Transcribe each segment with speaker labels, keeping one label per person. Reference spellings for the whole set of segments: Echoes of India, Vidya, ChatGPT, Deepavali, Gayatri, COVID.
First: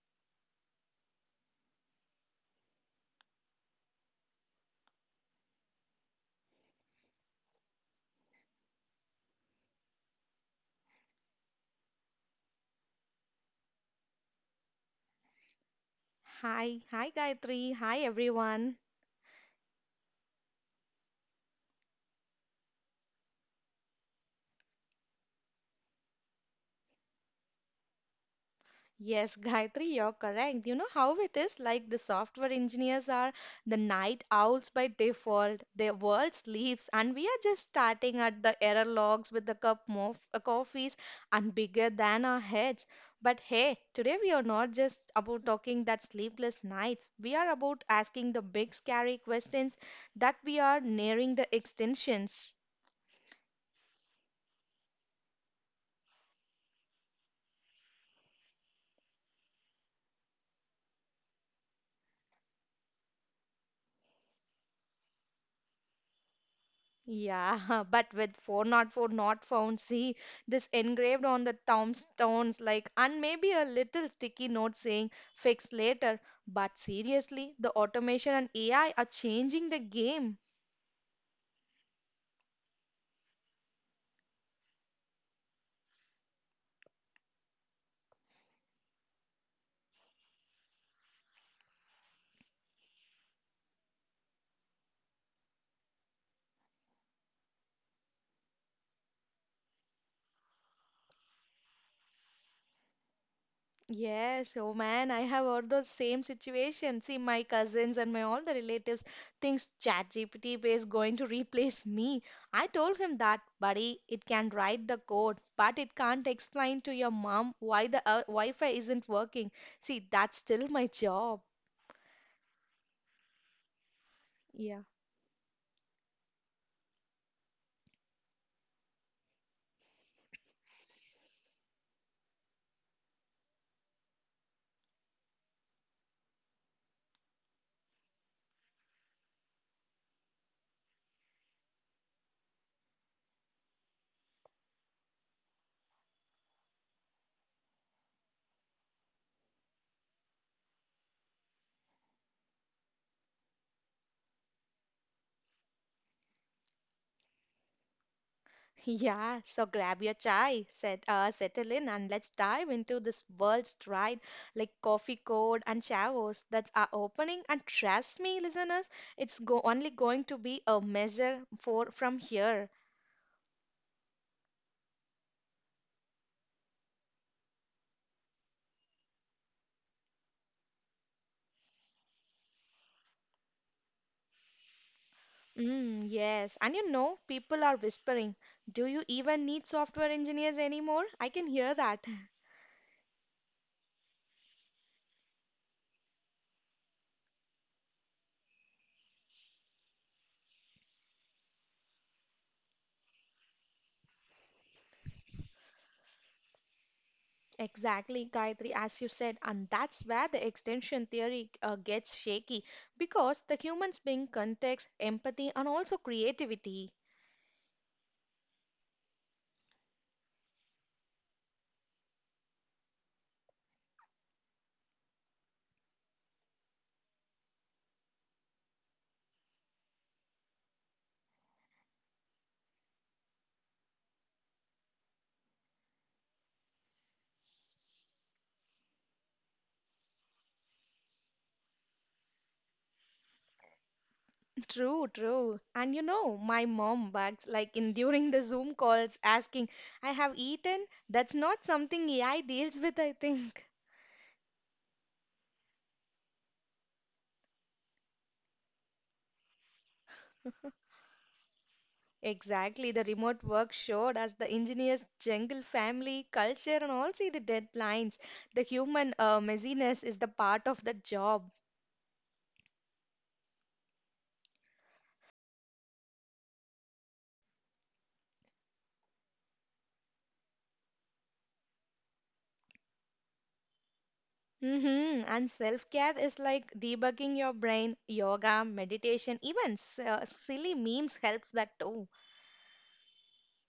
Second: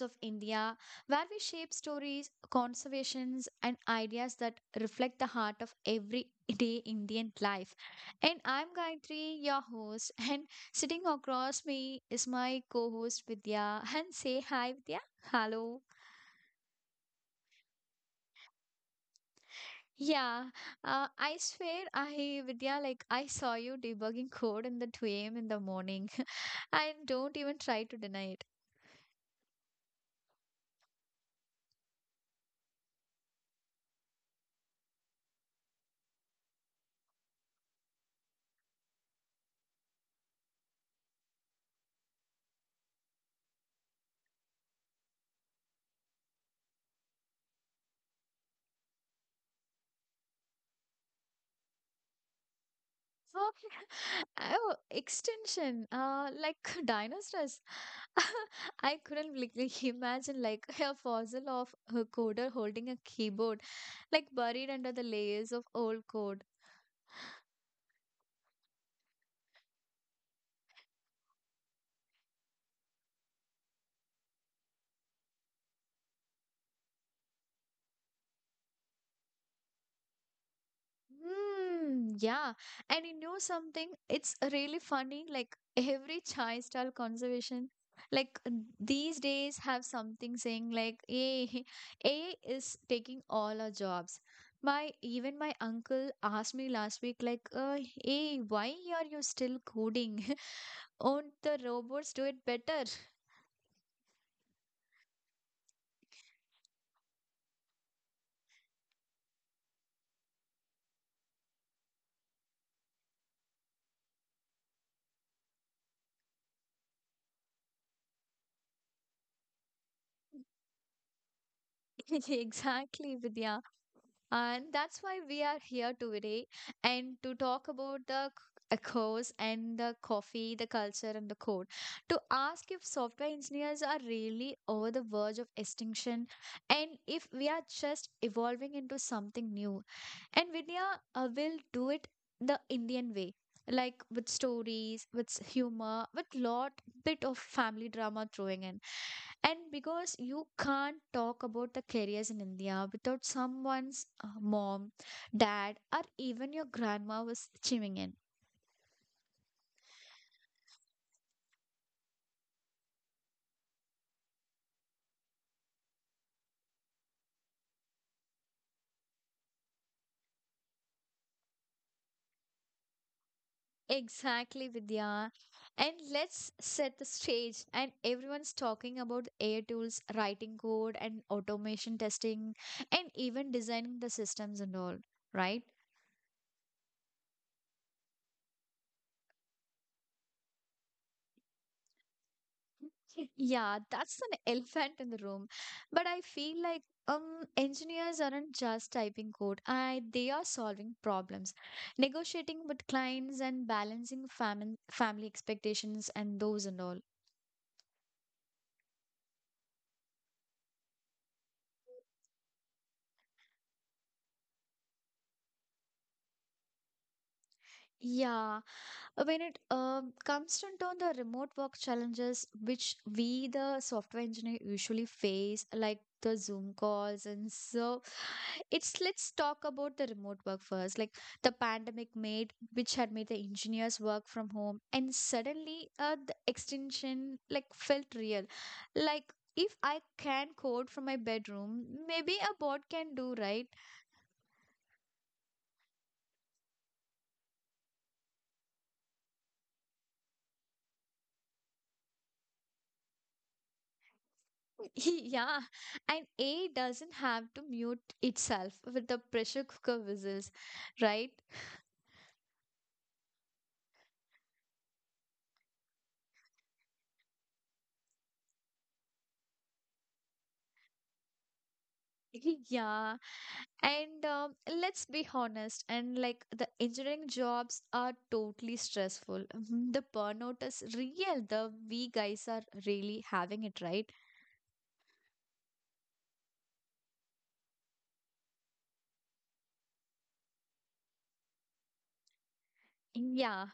Speaker 1: of India, where we shape stories, conservations, and ideas that reflect the heart of everyday Indian life. And I'm Gayatri, your host, and sitting across me is my co host Vidya. And say hi, Vidya. Hello.
Speaker 2: Hi, hi Gayatri, hi everyone.
Speaker 1: Yeah, I swear, I, Vidya, like I saw you debugging code in the 2 a.m. in the morning, and don't even try to deny it.
Speaker 2: Yes, Gayatri, you're correct. You know how it is like the software engineers are the night owls by default. Their world sleeps, and we are just starting at the error logs with a cup of coffees and bigger than our heads. But hey, today we are not just about talking that sleepless nights. We are about asking the big scary questions that we are nearing the extensions.
Speaker 1: So, oh, extension, like dinosaurs. I couldn't imagine like a fossil of a coder holding a keyboard, like buried under the layers of old code.
Speaker 2: Yeah, but with 404 not found, see this engraved on the tombstones, like, and maybe a little sticky note saying fix later. But seriously, the automation and AI are changing the game.
Speaker 1: Yeah. And you know something? It's really funny. Like every chai style conservation, like these days have something saying like A A is taking all our jobs. My even my uncle asked me last week, hey, why are you still coding? Won't the robots do it better?
Speaker 2: Yes, oh man, I have heard those same situation. See, my cousins and my all the relatives thinks ChatGPT is going to replace me. I told him that, buddy, it can write the code, but it can't explain to your mom why the Wi-Fi isn't working. See, that's still my job.
Speaker 1: Exactly, Vidya. And
Speaker 2: Yeah.
Speaker 1: that's why we are here today and to talk about the course and the coffee, the culture and the code. To ask if software engineers are really over the verge of extinction and if we are just evolving into something new. And Vidya will do it the Indian way. Like with stories, with humor, with lot bit of family drama throwing in. And because you can't talk about the careers in India without someone's mom, dad, or even your grandma was chiming in.
Speaker 2: Yeah, so grab your chai, settle in, and let's dive into this world's tried like coffee code and chavos that's our opening. And trust me, listeners, it's go only going to be a measure for from here.
Speaker 1: Exactly, Vidya. And let's set the stage. And everyone's talking about AI tools, writing code, and automation testing, and even designing the systems and all, right?
Speaker 2: Mm, yes, and you know, people are whispering, do you even need software engineers anymore? I can hear that.
Speaker 1: Yeah, that's an elephant in the room. But I feel like engineers aren't just typing code. I they are solving problems, negotiating with clients and balancing family expectations and those and all.
Speaker 2: Exactly, Gayatri, as you said, and that's where the extension theory gets shaky because the humans bring context, empathy, and also creativity.
Speaker 1: Yeah. When it comes down to on the remote work challenges, which we, the software engineer, usually face, like the Zoom calls, and so it's let's talk about the remote work first. Like the pandemic made, which had made the engineers work from home, and suddenly the extension like felt real. Like if I can code from my bedroom, maybe a bot can do, right?
Speaker 2: True, true. And you know, my mom bugs like in during the Zoom calls asking, I have eaten. That's not something AI deals with, I think.
Speaker 1: Yeah, and A doesn't have to mute itself with the pressure cooker whistles, right?
Speaker 2: Exactly, the remote work showed us the engineer's jungle family culture and also the deadlines. The human messiness is the part of the job.
Speaker 1: Yeah, and let's be honest, and like the engineering jobs are totally stressful. Mhm, the burnout is real. The we guys are really having it, right?
Speaker 2: Mm-hmm. And self-care is like debugging your brain, yoga, meditation, even silly memes helps that too.
Speaker 1: Yeah,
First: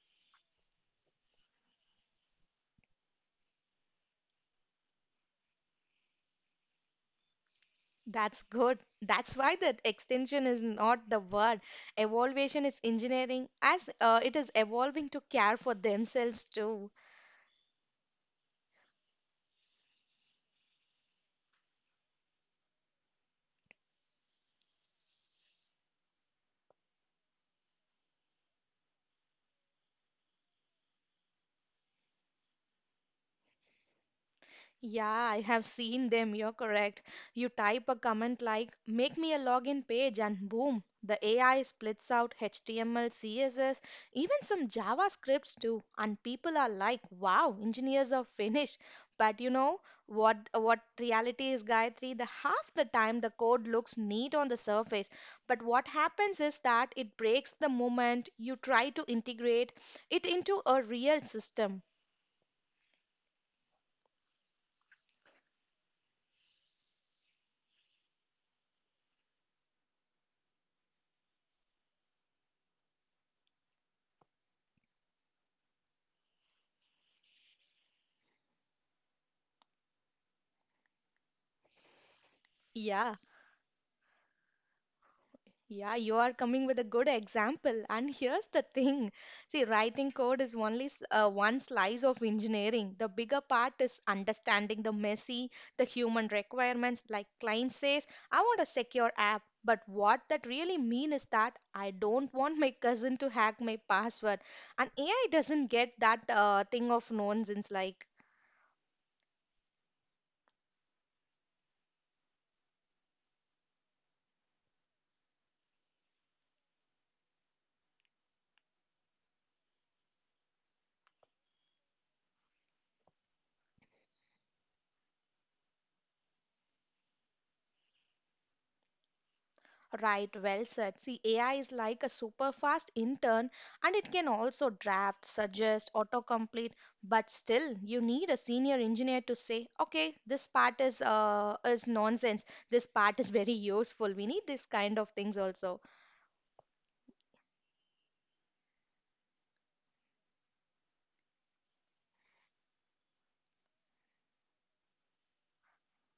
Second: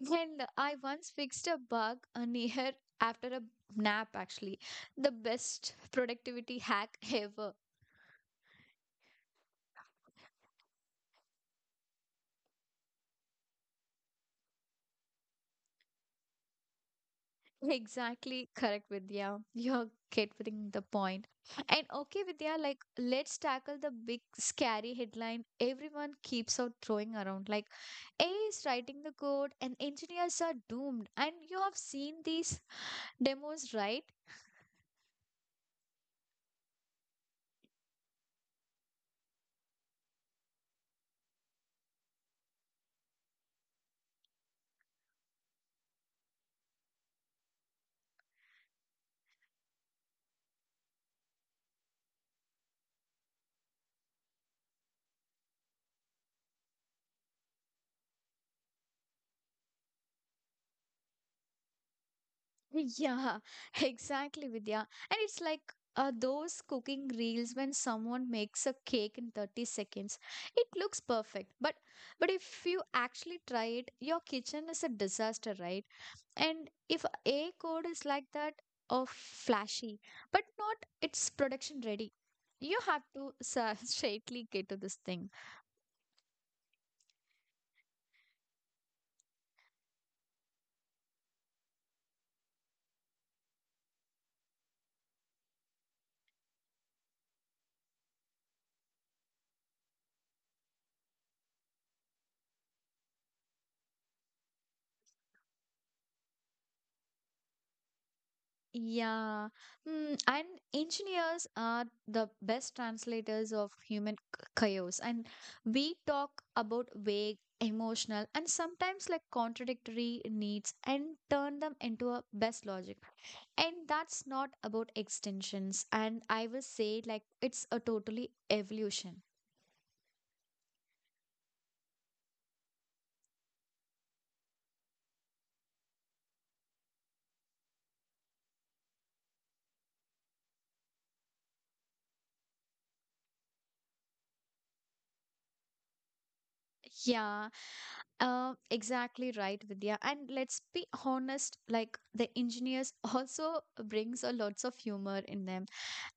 Speaker 1: and I once fixed a bug near after a nap. Actually, the best productivity hack ever.
Speaker 2: That's good. That's why that extension is not the word. Evolution is engineering as it is evolving to care for themselves too.
Speaker 1: Exactly correct, Vidya. You're getting the point. And okay, Vidya, like let's tackle the big scary headline everyone keeps out throwing around. Like AI is writing the code and engineers are doomed. And you have seen these demos, right?
Speaker 2: Yeah, I have seen them. You're correct. You type a comment like, make me a login page, and boom, the AI splits out HTML, CSS, even some JavaScripts too. And people are like, wow, engineers are finished. But you know what reality is, Gayatri? The half the time the code looks neat on the surface. But what happens is that it breaks the moment you try to integrate it into a real system.
Speaker 1: Yeah, exactly, Vidya. And it's like those cooking reels when someone makes a cake in 30 seconds. It looks perfect, but if you actually try it, your kitchen is a disaster, right? And if A code is like that of flashy, but not it's production ready, you have
Speaker 2: Yeah.
Speaker 1: to straightly get to this thing.
Speaker 2: Yeah, you are coming with a good example. And here's the thing. See, writing code is only one slice of engineering. The bigger part is understanding the messy, the human requirements. Like client says, I want a secure app. But what that really mean is that I don't want my cousin to hack my password. And AI doesn't get that thing of nonsense like.
Speaker 1: Yeah. And engineers are the best translators of human chaos. And we talk about vague, emotional, and sometimes like contradictory needs and turn them into a best logic. And that's not about extensions. And I will say, like, it's a totally evolution.
Speaker 2: Right, well said. See, AI is like a super fast intern and it can also draft, suggest, autocomplete, but still you need a senior engineer to say, okay, this part is nonsense. This part is very useful. We need this kind of things also.
Speaker 1: Yeah, exactly right, Vidya. And let's be honest, like the engineers also brings a lots of humor in them.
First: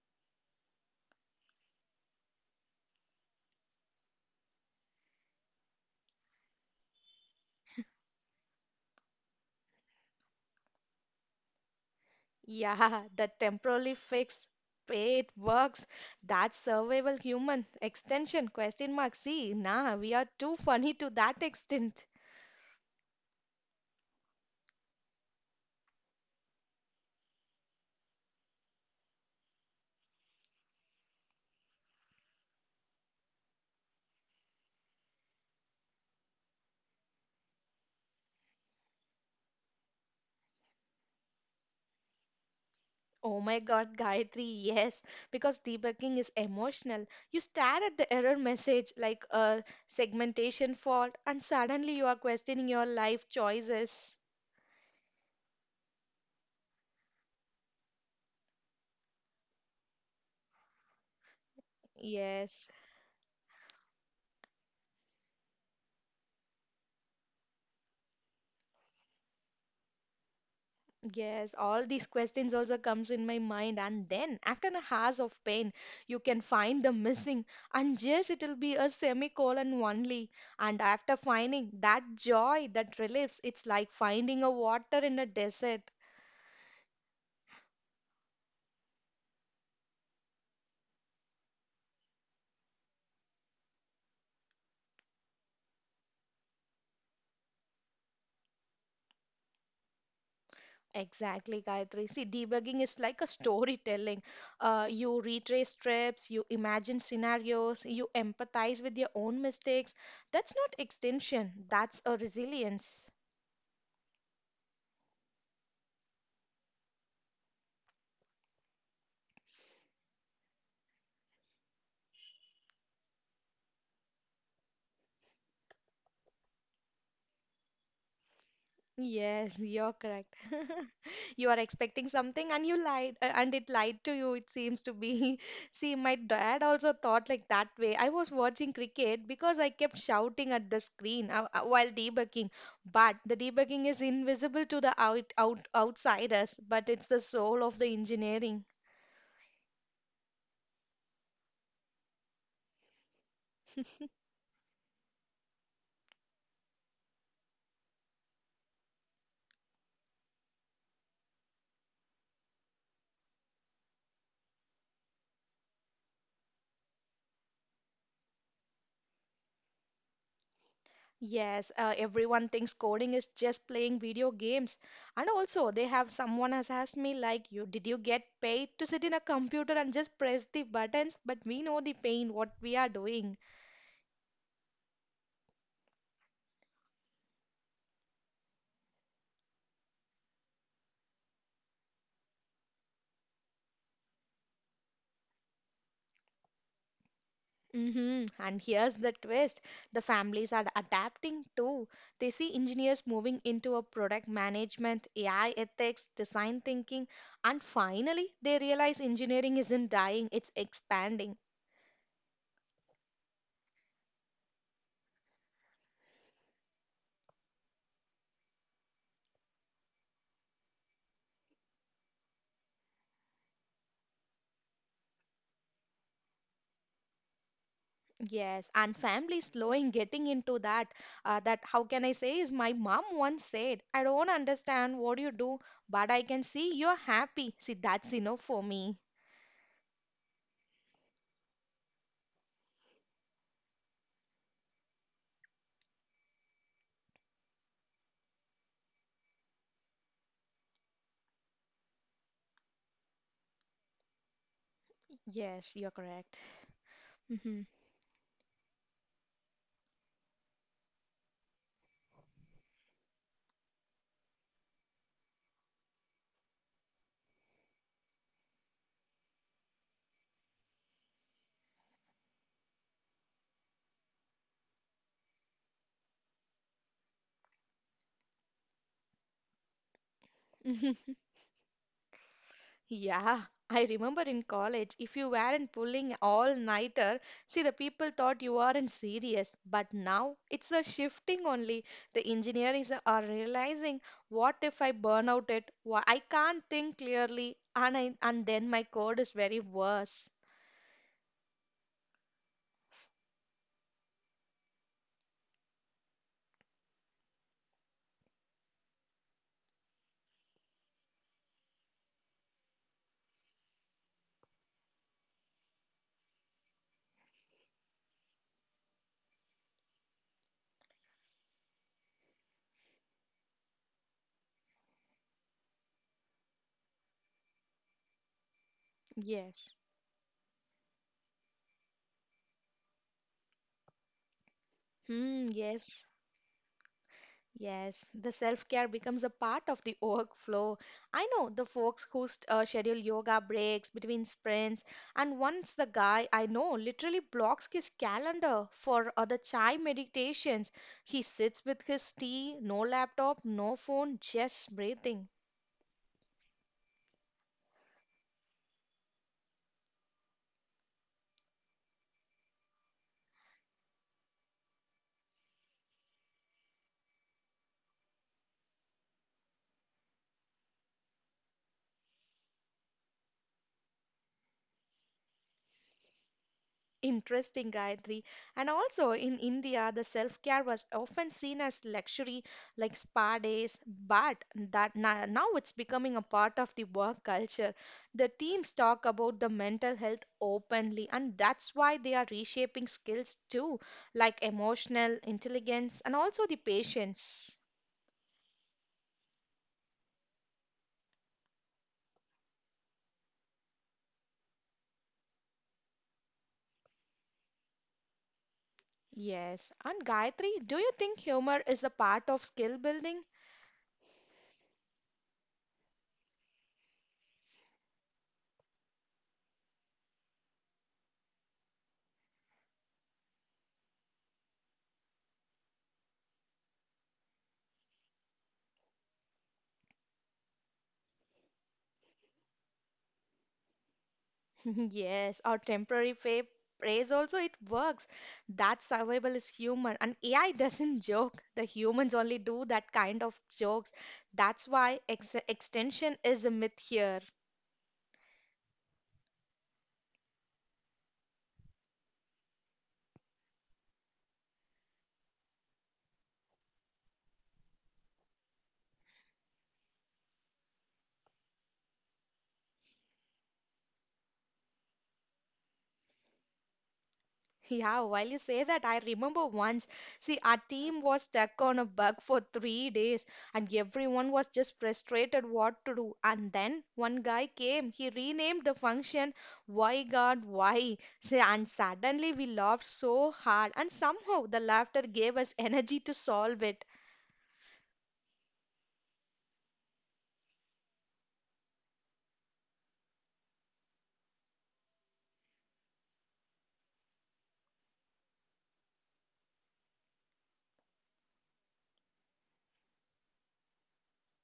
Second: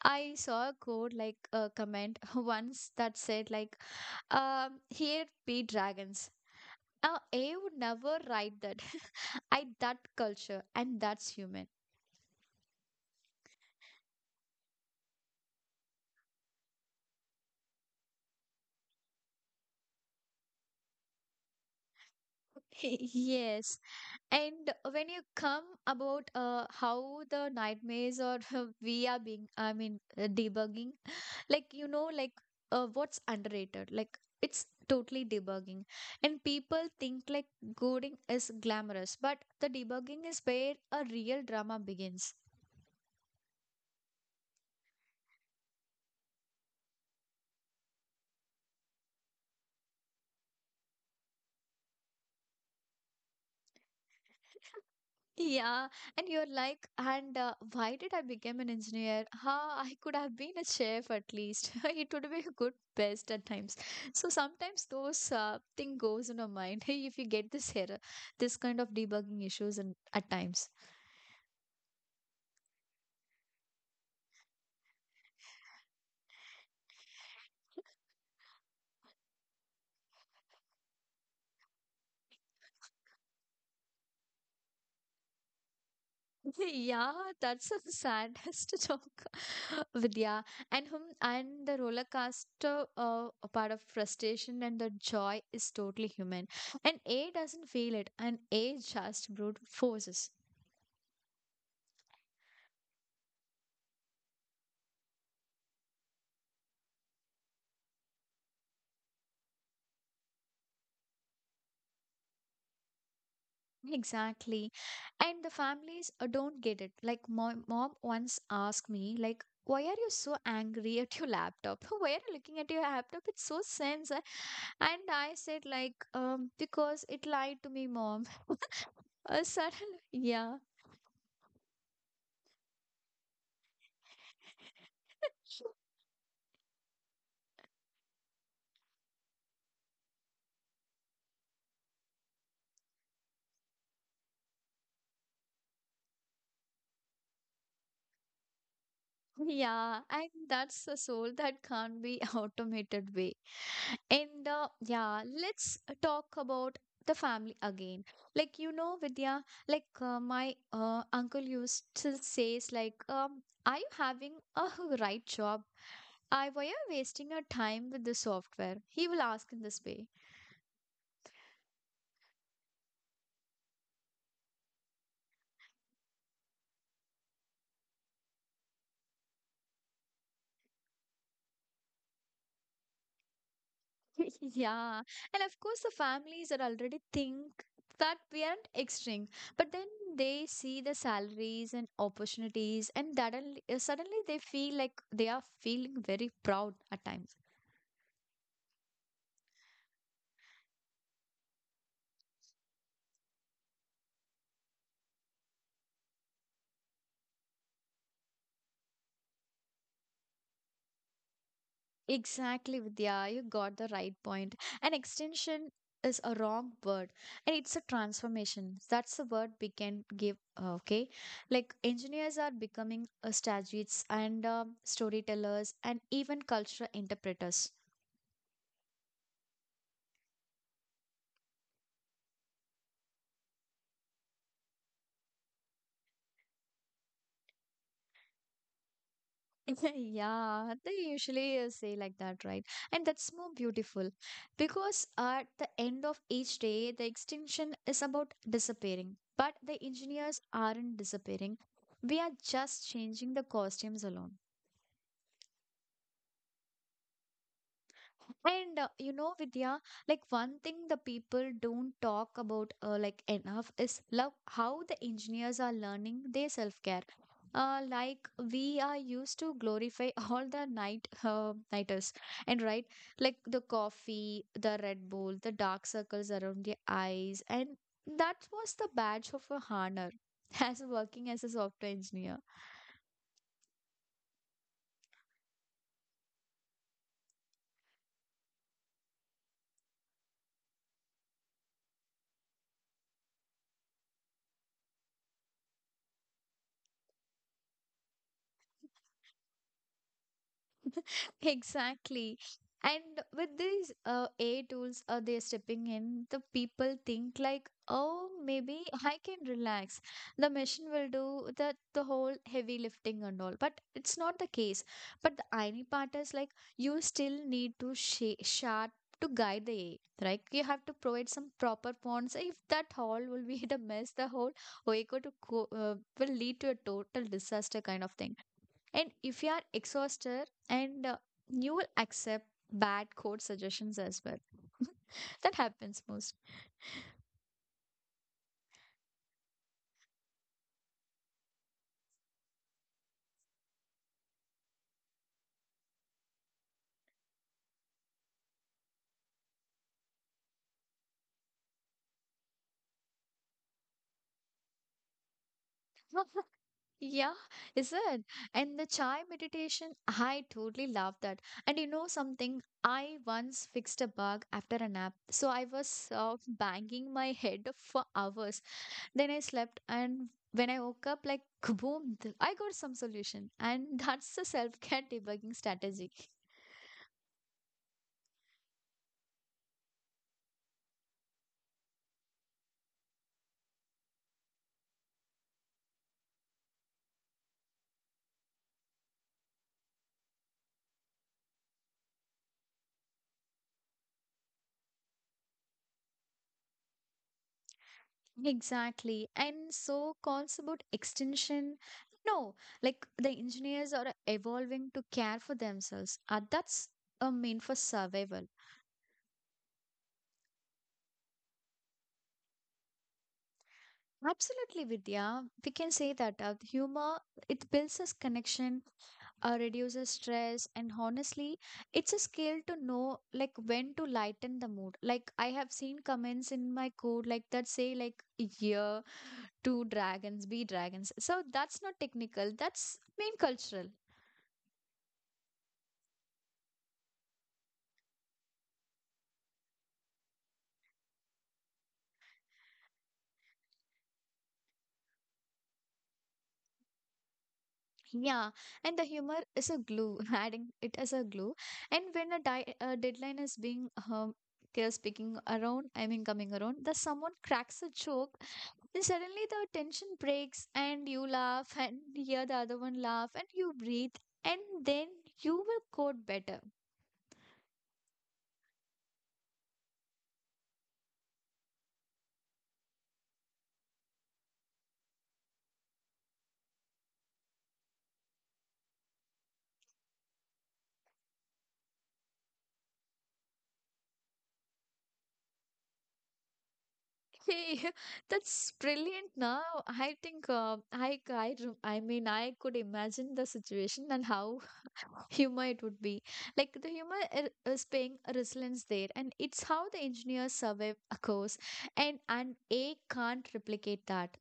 Speaker 1: I saw a quote like a comment once that said like, here be dragons. A would never write that. I that culture and that's human.
Speaker 2: Yeah, the temporarily fix paid works. That's survival human extension question mark. See, nah, we are too funny to that extent.
Speaker 1: Yes, and when you come about how the nightmares or we are being, I mean, debugging, like you know like what's underrated like it's totally debugging and people think like coding is glamorous but the debugging is where a real drama begins.
Speaker 2: Oh my God, Gayatri, yes, because debugging is emotional. You stare at the error message like a segmentation fault, and suddenly you are questioning your life choices.
Speaker 1: Yeah, and you're like and why did I become an engineer? Ha! I could have been a chef at least. It would be a
Speaker 2: Yes,
Speaker 1: good best at times. So sometimes those thing goes in our mind. If you get this error, this kind of debugging issues and at times.
Speaker 2: yes, all these questions also comes in my mind, and then after a hours of pain, you can find the missing, and yes, it'll be a semicolon only. And after finding that joy, that relieves, it's like finding a water in a desert.
Speaker 1: Yeah, that's a saddest joke, Vidya. And the roller coaster, a part of frustration and the joy is totally human. And A doesn't feel it, and A just brute forces.
Speaker 2: Exactly, Gayatri. See, debugging is like a storytelling. You retrace trips, you imagine scenarios, you empathize with your own mistakes. That's not extinction, that's a resilience.
Speaker 1: Exactly. And the families don't get it. Like my mom once asked me, like, why are you so angry at your laptop? Why are you looking at your laptop? It's so sense. And I said, like, because it lied to me, mom.
Speaker 2: Yes, you're
Speaker 1: Suddenly,
Speaker 2: correct.
Speaker 1: yeah.
Speaker 2: You are expecting something and you lied, and it lied to you, it seems to be. See, my dad also thought like that way. I was watching cricket because I kept shouting at the screen while debugging, but the debugging is invisible to the outsiders, but it's the soul of the engineering.
Speaker 1: Yeah, and that's the soul that can't be automated way. And yeah, let's talk about the family again. Like you know, Vidya, like my uncle used to says like, "Are you having a right job? I why are you wasting your time with the software?" He will ask in this way.
Speaker 2: Yes, everyone thinks coding is just playing video games. And also, they have someone has asked me like, "You did you get paid to sit in a computer and just press the buttons?" But we know the pain what we are doing.
Speaker 1: Yeah, and of course, the families are already think that we aren't extreme, but then they see the salaries and opportunities, and suddenly they feel like they are feeling very proud at times.
Speaker 2: Hmm. And here's the twist: the families are adapting too. They see engineers moving into a product management, AI ethics, design thinking, and finally, they realize engineering isn't dying; it's expanding.
Speaker 1: Exactly, Vidya, you got the right point. An extension is a wrong word, and it's a transformation. That's the word we can give. Okay, like engineers are becoming strategists and storytellers, and even cultural interpreters.
Speaker 2: Yes, and family slowing getting into that. That how can I say is my mom once said, I don't understand what you do, but I can see you're happy. See, that's enough for me.
Speaker 1: Yeah, they usually say like that, right? And that's more beautiful because at the end of each day, the extinction is about disappearing. But the engineers aren't disappearing. We are just changing the costumes alone.
Speaker 2: Yes, you're correct.
Speaker 1: And you know, Vidya, like one thing the people don't talk about like enough is love how the engineers are learning their self-care. Like we are used to glorify all the night nighters and right like the coffee, the Red Bull, the dark circles around the eyes, and that was the badge of a honor as
Speaker 2: Hmm.
Speaker 1: working as a software engineer.
Speaker 2: Yeah, I remember in college, if you weren't pulling all-nighter, see the people thought you were not serious. But now it's a shifting only. The engineers are realizing, what if I burn out it? Why I can't think clearly, and then my code is very worse.
Speaker 1: Exactly. And with these AI tools, they're stepping in, the people think like, oh, maybe I can relax. The machine will do The whole heavy lifting and all. But it's not the case. But the irony part is like, you still need to sharp to guide the AI, right? You have to provide some proper fonts. If that all will be the mess, the whole OECO to will lead to a total disaster kind of thing. And if you are
Speaker 2: Yes.
Speaker 1: exhausted, and you will accept bad code suggestions as well.
Speaker 2: Hmm,
Speaker 1: That happens
Speaker 2: yes.
Speaker 1: most.
Speaker 2: Yes, the self-care becomes a part of the workflow. I know the folks who schedule yoga breaks between sprints, and once the guy I know literally blocks his calendar for other chai meditations. He sits with his tea, no laptop, no phone, just breathing.
Speaker 1: Yeah, is it? And the chai meditation, I totally love that. And you know something? I once fixed a bug after a nap. So I was banging my head for hours. Then I slept, and when I woke up, like kaboom, I got some solution. And that's the self care debugging strategy.
Speaker 2: Interesting, Gayatri. And also in India, the self-care was often seen as luxury, like spa days, but now it's becoming a part of the work culture. The teams talk about the mental health openly, and that's why they are reshaping skills too, like emotional intelligence and also the patience.
Speaker 1: Exactly. And so calls about extinction. No, like the engineers are evolving to care for themselves. That's a mean for survival.
Speaker 2: Yes. And Gayatri, do you think humor is a part of skill building?
Speaker 1: Absolutely, Vidya. We can say that humor it builds us connection, reduces stress, and honestly, it's a skill to know like when to lighten the mood. Like I have seen comments in my code like that say like yeah two dragons be dragons, so that's not technical, that's main cultural.
Speaker 2: Yes, or praise also it works. That survival is human and AI doesn't joke. The humans only do that kind of jokes. That's why ex extension is a myth here.
Speaker 1: Yeah, and the humor is a glue. Adding it as a glue. And when a, a deadline is being they're speaking around, I mean coming around. The someone cracks a joke, then suddenly the tension breaks and you laugh and hear the other one laugh and you breathe, and then you will code better.
Speaker 2: Yeah, while you say that, I remember once, see, our team was stuck on a bug for 3 days, and everyone was just frustrated what to do. And then one guy came, he renamed the function Why God Why. See, and suddenly we laughed so hard, and somehow the laughter gave us energy to solve it.
Speaker 1: Hey, that's brilliant now. I think I mean, I could imagine the situation and how humor it would be. Like the humor is paying a resilience there, and it's how the engineers survive a course, and A can't replicate that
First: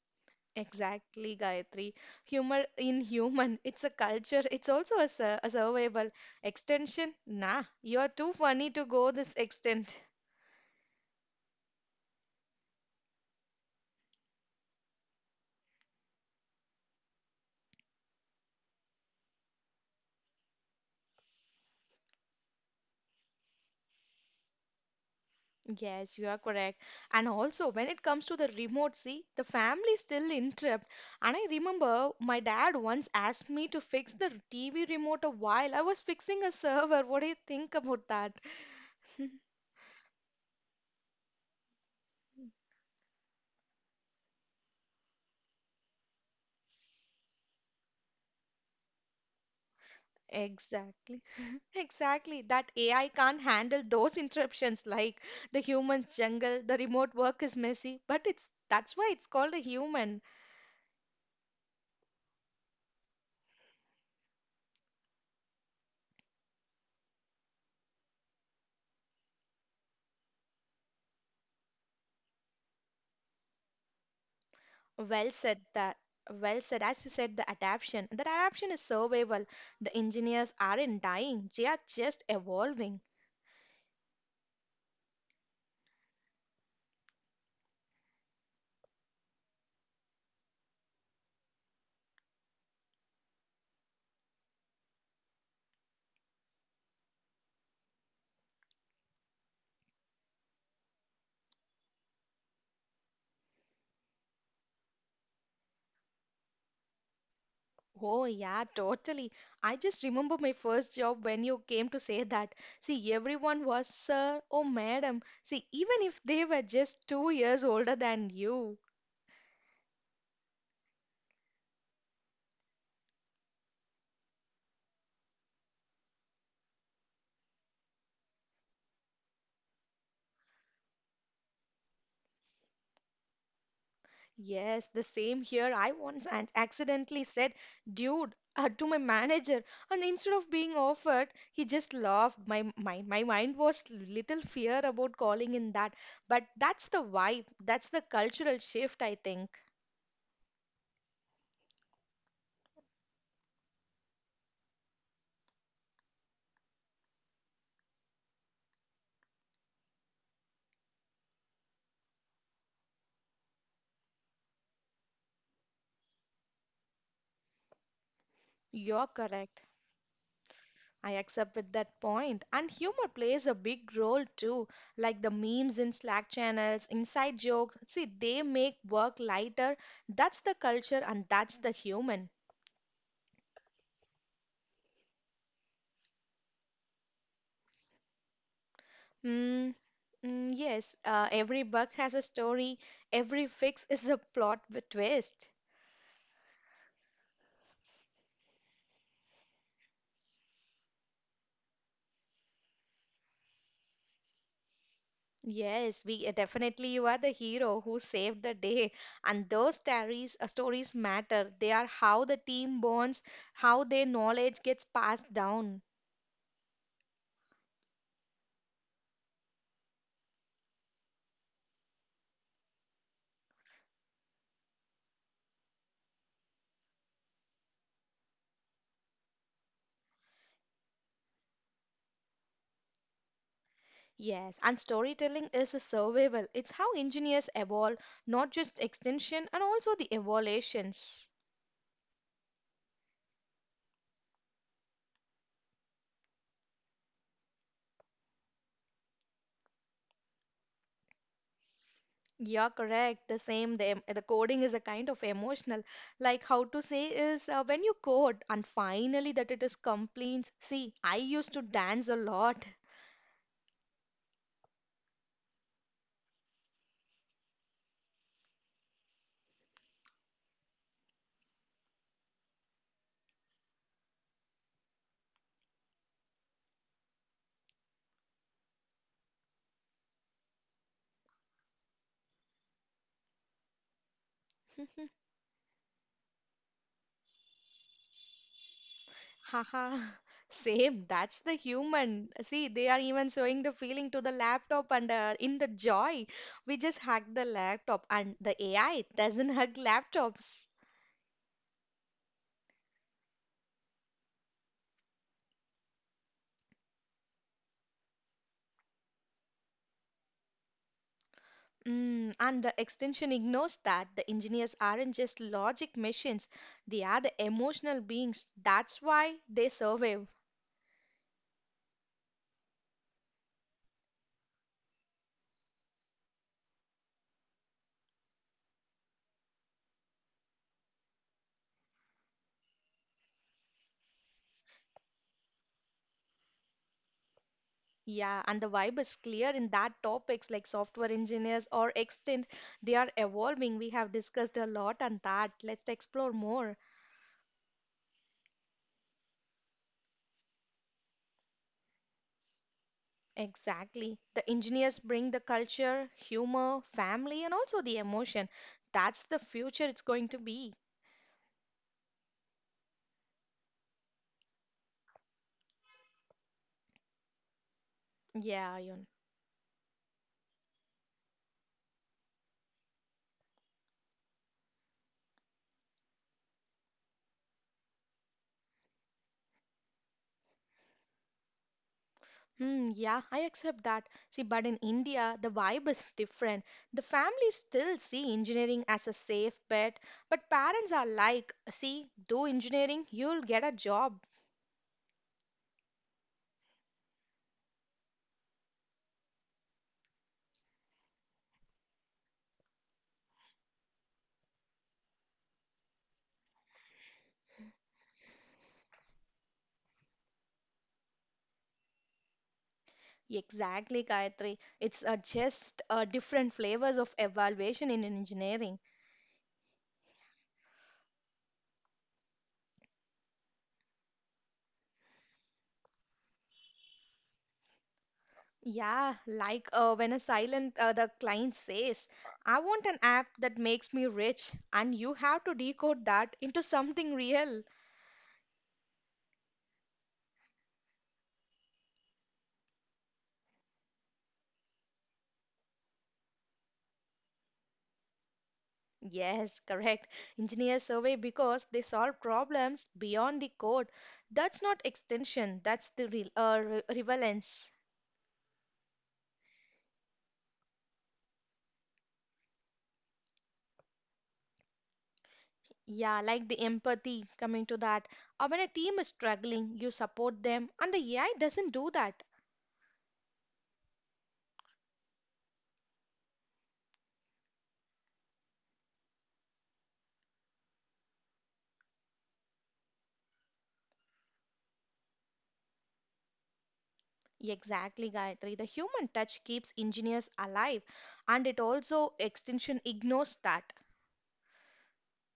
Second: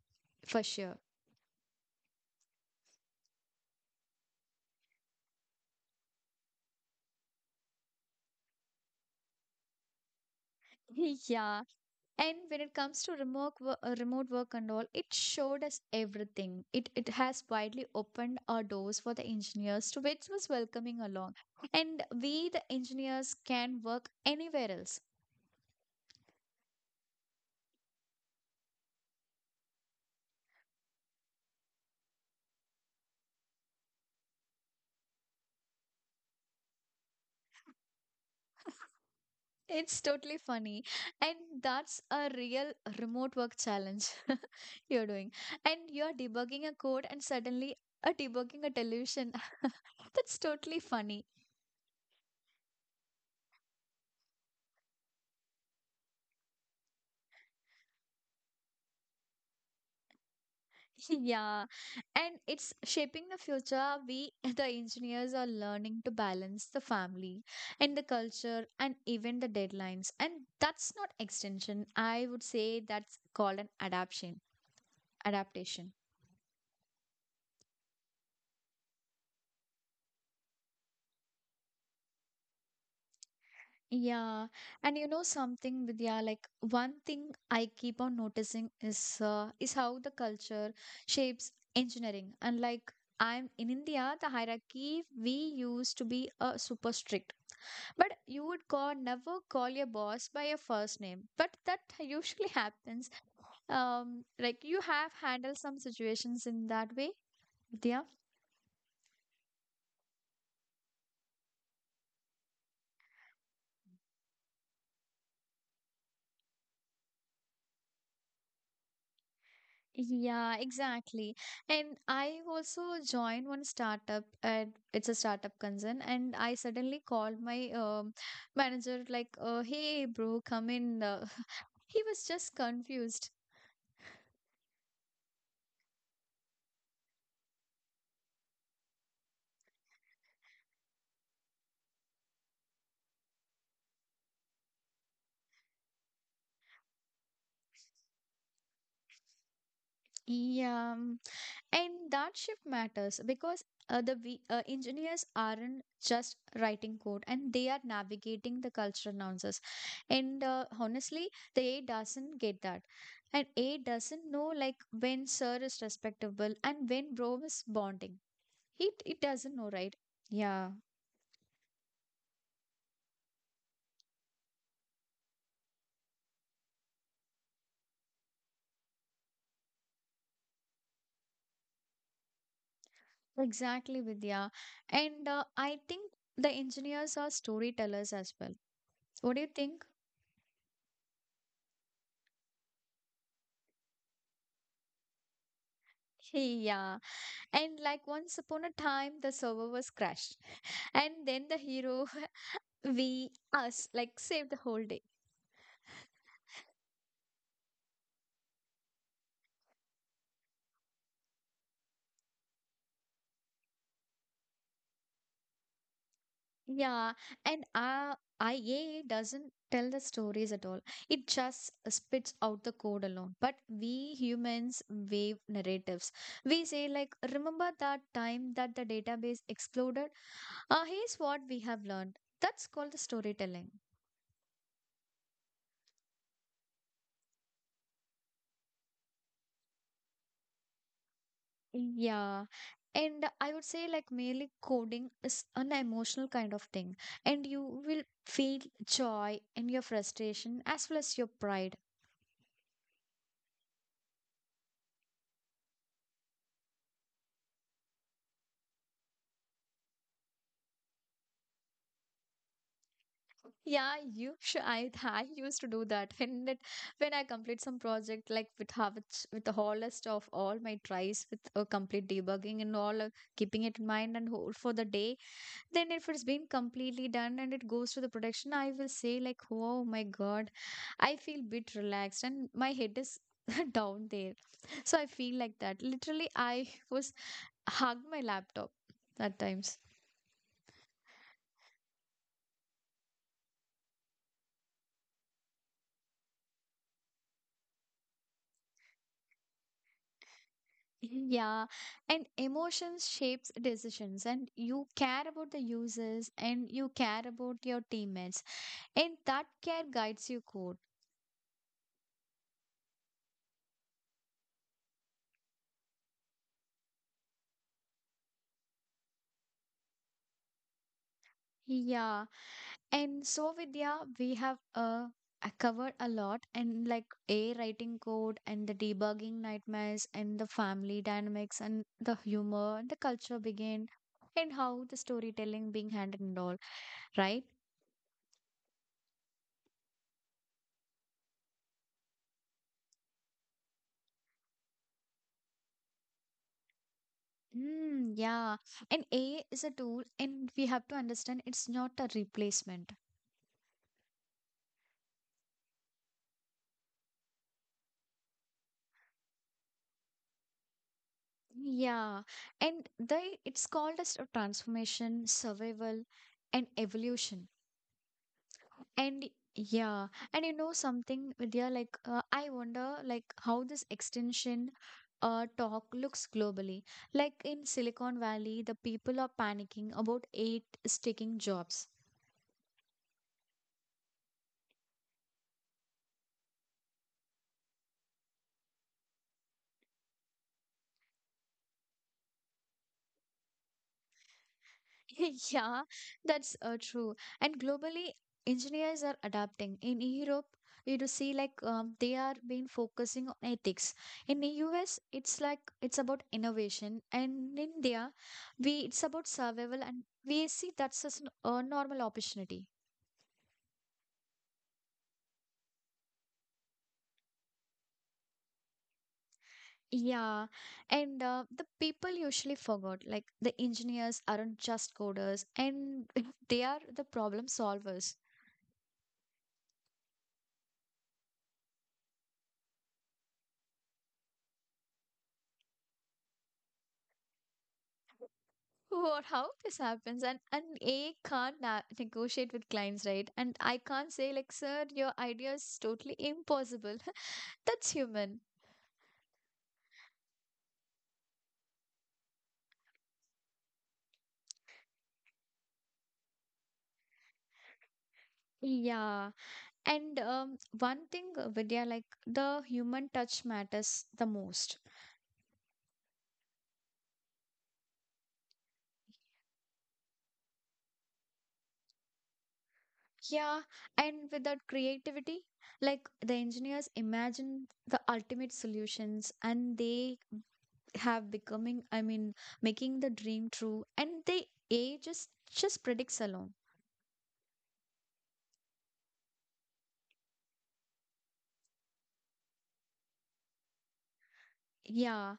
Speaker 1: for sure.
Speaker 2: Exactly, Gayatri. Humor in human, it's a culture, it's also a survival extension. Nah, you're too funny to go this extent.
Speaker 1: Yeah, and when it comes to remote work and all, it showed us everything. It has widely opened our doors for the engineers to which was welcoming along. And we the engineers can work anywhere else.
Speaker 2: Yes, you are correct. And also, when it comes to the remote, see, the family still interrupt. And I remember my dad once asked me to fix the TV remote a while I was fixing a server. What do you think about that?
Speaker 1: It's totally funny. And that's a real remote work challenge you're doing. And you're debugging a code and suddenly a debugging a delusion. That's totally
Speaker 2: Exactly.
Speaker 1: funny.
Speaker 2: Exactly. That AI can't handle those interruptions like the human's jungle, the remote work is messy, but it's that's why it's called a human.
Speaker 1: Yeah, and it's shaping the future. We, the engineers, are learning to balance the family and the culture and even the deadlines. And that's not extension. I would say that's called an adaptation.
Speaker 2: Well said
Speaker 1: Adaptation.
Speaker 2: that. Well said. As you said, the adaptation. That adaptation is survival. The engineers aren't dying, they are just evolving.
Speaker 1: Yeah, and you know something, Vidya, like one thing I keep on noticing is how the culture shapes engineering. And like I'm in India, the hierarchy we used to be super strict. But you would call never call your boss by your first name. But that usually happens. Like you have handled some situations in that way, Vidya.
Speaker 2: Oh, yeah, totally. I just remember my first job when you came to say that. See, everyone was sir or madam. See, even if they were just 2 years older than you.
Speaker 1: Yeah, exactly. And I also joined one startup and it's a startup concern and I suddenly called my manager like, hey bro, come in. He was just confused.
Speaker 2: Yes, the same here. I accidentally said, dude, to my manager, and instead of being offered, he just laughed. My mind was little fear about calling in that, but that's the vibe, that's the cultural shift, I think.
Speaker 1: Yeah. And that shift matters because engineers aren't just writing code and they are navigating the cultural nuances. And honestly, the A I doesn't get that. And A I doesn't know like when sir is respectable and when bro is bonding. It,
Speaker 2: You're
Speaker 1: it doesn't
Speaker 2: correct.
Speaker 1: know, right? Yeah,
Speaker 2: I accept with that point. And humor plays a big role too, like the memes in Slack channels, inside jokes. See, they make work lighter. That's the culture and that's the human.
Speaker 1: exactly, Vidya. And I think the engineers are storytellers as well. What do you
Speaker 2: Mm,
Speaker 1: think?
Speaker 2: mm, yes, every bug has a story. Every fix is a plot with twist.
Speaker 1: Yeah. And like once upon a time, the server was crashed. And then the hero, we, us, like save the whole day.
Speaker 2: Yes, we definitely you are the hero who saved the day, and those stories matter. They are how the team bonds, how their knowledge gets passed down.
Speaker 1: Yeah. And IA doesn't tell the stories at all. It just spits out the code alone. But we humans wave narratives. We say, like, remember that time that the database exploded? Here's what we have learned. That's called the storytelling.
Speaker 2: Yes, and storytelling is a survival. It's how engineers evolve, not just extension, and also the evolutions.
Speaker 1: Yeah. And I would say like merely coding is an emotional kind of thing. And you will feel joy and your frustration as well as your pride.
Speaker 2: You're correct. The same, the, em- The coding is a kind of emotional. Like how to say is when you code and finally that it is complete. See, I used to dance a lot.
Speaker 1: Yeah, you should. I, I used to do that when that when I complete some project like with have with the whole list of all my tries with a complete debugging and all keeping it in mind and whole for the day, then if it's been completely done and it goes to the production, I will say like, oh my god, I feel bit relaxed and my head is down there. So I feel like that literally I was hug my laptop at times.
Speaker 2: Haha, same. That's the human. See, they are even showing the feeling to the laptop and in the joy. We just hug the laptop and the AI doesn't hug laptops.
Speaker 1: Yeah, and emotions shapes decisions and you care about the users and you care about your teammates, and that care guides your code.
Speaker 2: Mm, and the extension ignores that the engineers aren't just logic machines, they are the emotional beings. That's why they survive.
Speaker 1: Yeah. And so, Vidya, we have covered a lot, and like A writing code and the debugging nightmares and the family dynamics and the humor, the culture began and how the storytelling being handled and all, right?
Speaker 2: Yeah, and the vibe is clear in that topics like software engineers or extent, they are evolving. We have discussed a lot on that. Let's explore more.
Speaker 1: Mm, yeah. And A is a tool and we have to understand it's not a replacement.
Speaker 2: Exactly. The engineers bring the culture, humor, family, and also the emotion. That's the future it's going to be.
Speaker 1: Yeah. And they it's called as a transformation, survival, and evolution.
Speaker 2: Yeah, Yun.
Speaker 1: And yeah, and you know something, Vidya, like I wonder like how this extension talk looks globally. Like in Silicon Valley, the people are panicking about eight sticking jobs.
Speaker 2: Hmm, yeah, I accept that. See, but in India, the vibe is different. The families still see engineering as a safe bet, but parents are like, see, do engineering, you'll get a job.
Speaker 1: Yeah, that's true. And globally, engineers are adapting. In Europe, you do see like they are been focusing on ethics. In the US, it's like it's about innovation, and in India, we it's about survival, and we see that's as a normal opportunity.
Speaker 2: Exactly, Gayatri. It's just different flavors of evaluation in engineering.
Speaker 1: Yeah, and the people usually forgot like the engineers aren't just coders, and they are the problem solvers.
Speaker 2: Yeah, like when a silent the client says, "I want an app that makes me rich," and you have to decode that into something real.
Speaker 1: What, how this happens? And A can't na negotiate with clients, right? And I can't say like, sir, your idea is totally impossible. That's human.
Speaker 2: Yes, correct. Engineers survey because they solve problems beyond the code. That's not extension, that's the relevance.
Speaker 1: Yeah. And one thing, Vidya, like the human touch matters the most.
Speaker 2: Yeah, like the empathy coming to that. Or when a team is struggling, you support them, and the AI doesn't do that.
Speaker 1: Yeah. And without creativity, like the engineers imagine the ultimate solutions, and they have becoming, I mean, making the dream true, and they A just predicts alone.
Speaker 2: Exactly, Gayatri. The human touch keeps engineers alive, and it also extension ignores that.
Speaker 1: Yeah.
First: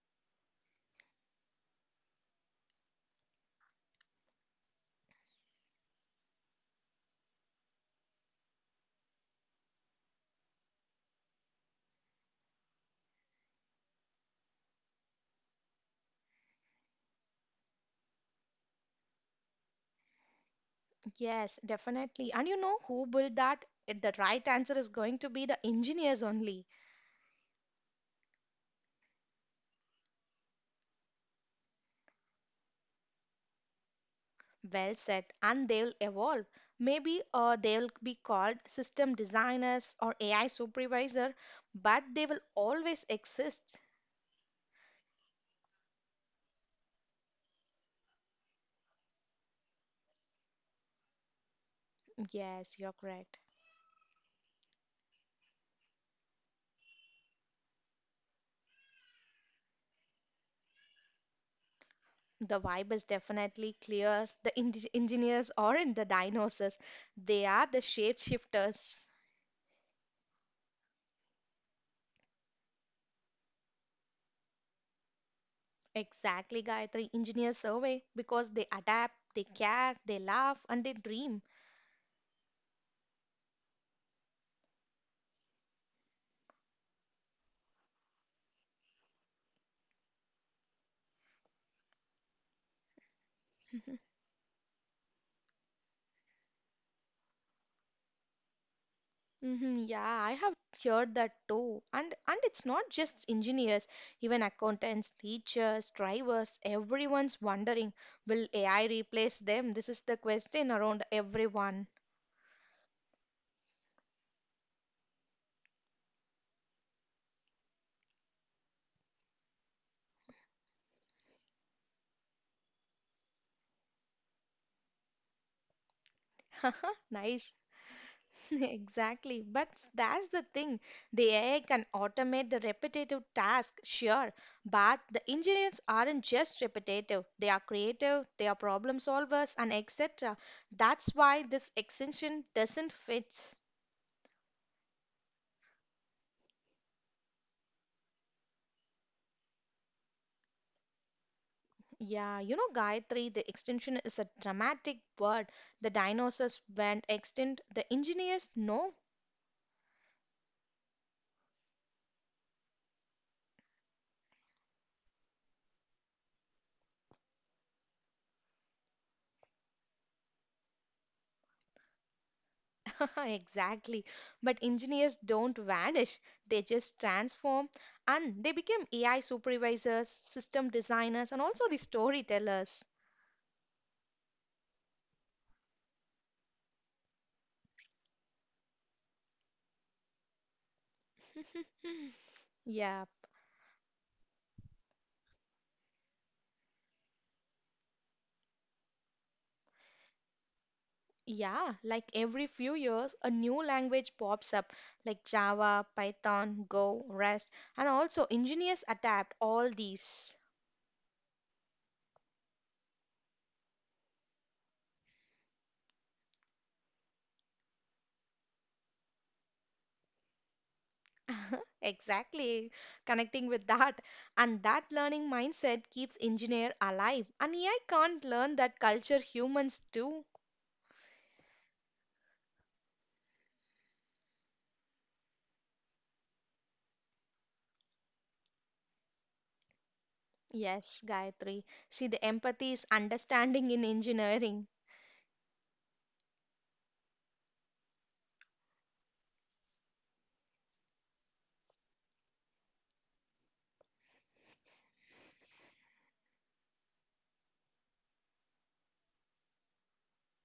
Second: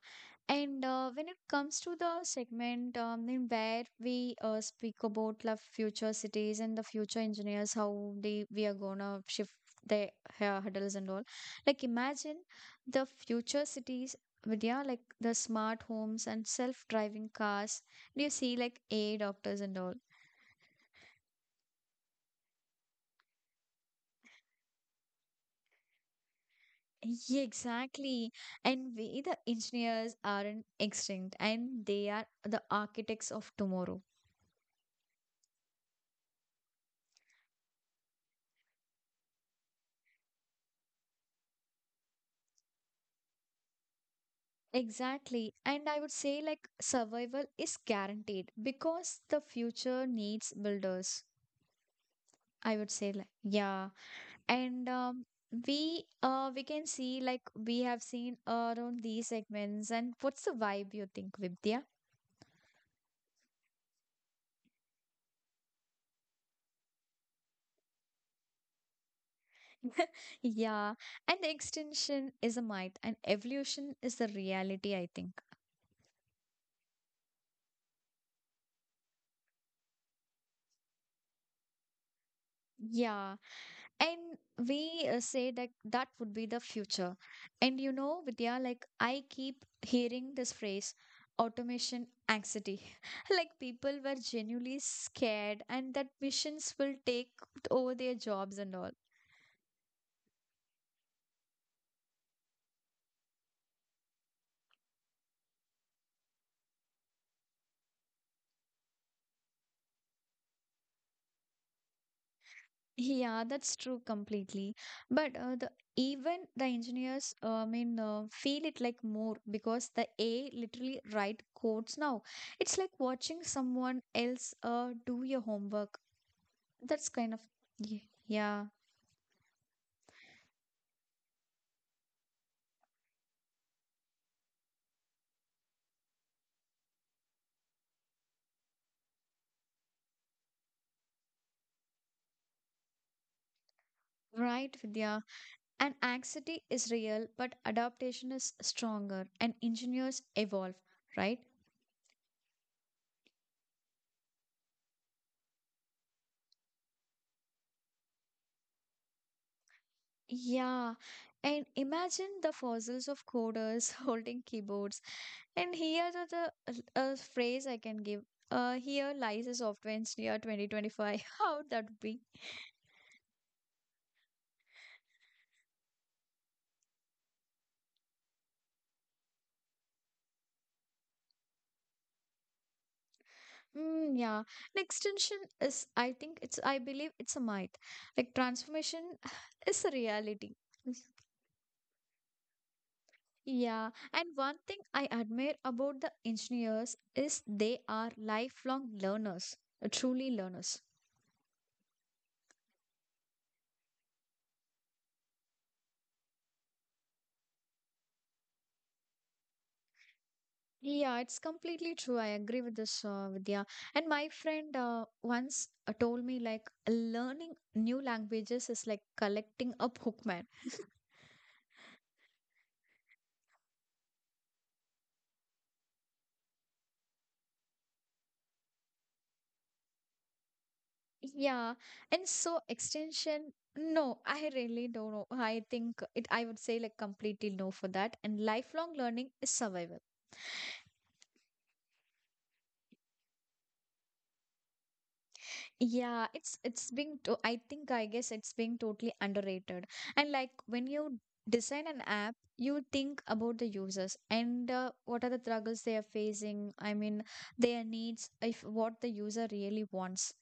Speaker 1: And when it comes to the segment in where we speak about the future cities and the future engineers, how they we are gonna shift their hair hurdles and all. Like imagine the future cities, Vidya, like the smart homes and self-driving cars. Do you see like AI doctors and all?
Speaker 2: Yes, definitely. And you know who built that? The right answer is going to be the engineers only.
Speaker 1: Yeah, exactly. And we, the engineers, aren't extinct, and they are the architects of tomorrow.
Speaker 2: Well said. And they'll evolve. Maybe they'll be called system designers or AI supervisor, but they will always exist.
Speaker 1: Exactly. And I would say like survival is guaranteed because the future needs builders.
Speaker 2: Yes,
Speaker 1: I would
Speaker 2: you're
Speaker 1: say like
Speaker 2: correct.
Speaker 1: yeah. And we can see like we have seen around these segments and what's the vibe you think, Vidya?
Speaker 2: The vibe is definitely clear. The engineers are in the dinosaurs, they are the shapeshifters.
Speaker 1: Yeah. And the extension is a myth and evolution is the reality, I think.
Speaker 2: Exactly, Gayatri. Engineers survey because they adapt, they care, they laugh, and they dream.
Speaker 1: Yeah. And we say that that would be the future. And you know, Vidya, like I keep hearing this phrase, automation anxiety. Like people were genuinely scared and that machines will take over their jobs and all.
Speaker 2: Hmm yeah, I have heard that too. And it's not just engineers, even accountants, teachers, drivers, everyone's wondering, will AI replace them? This is the question around everyone.
Speaker 1: Yeah, that's true completely. But the even the engineers feel it like more because the AI literally write codes now. It's like watching someone else do your homework. That's kind of,
Speaker 2: Nice.
Speaker 1: y- yeah,
Speaker 2: Exactly. But that's the thing. The AI can automate the repetitive task, sure, but the engineers aren't just repetitive. They are creative, they are problem solvers, and etc. That's why this extension doesn't fit.
Speaker 1: right, Vidya. And anxiety is real, but adaptation is stronger, and engineers evolve, right?
Speaker 2: Yeah, you know, Gayatri, the extinction is a dramatic word. The dinosaurs went extinct. The engineers, no.
Speaker 1: Yeah. And imagine the fossils of coders holding keyboards. And here are the phrase I can give. Here lies a software engineer 2025. How would that be?
Speaker 2: Exactly. But engineers don't vanish, they just transform and they became AI supervisors, system designers, and also the storytellers.
Speaker 1: Mm, yeah. An extension is, I think it's, I believe it's a myth. Like transformation is a reality.
Speaker 2: Yeah,
Speaker 1: Yeah, and one thing I admire about the engineers is they are lifelong learners, truly learners.
Speaker 2: yeah, like every few years, a new language pops up, like Java, Python, Go, REST, and also engineers adapt all these.
Speaker 1: Yeah, it's completely true. I agree with this, Vidya. And my friend once told me like learning new languages is like collecting a Pokemon.
Speaker 2: Exactly, connecting with that. And that learning mindset keeps engineer alive. And AI can't learn that culture humans do.
Speaker 1: Yeah, and so extension. No, I really don't know. I think it. I would say like completely no for that. And lifelong learning is survival.
Speaker 2: Yes, Gayatri. See, the empathy is understanding in engineering.
Speaker 1: Yeah, it's being to I think I guess it's being totally underrated. And like when you design an app, you think about the users and what are the struggles they are facing. I mean, their needs, if what the user really wants.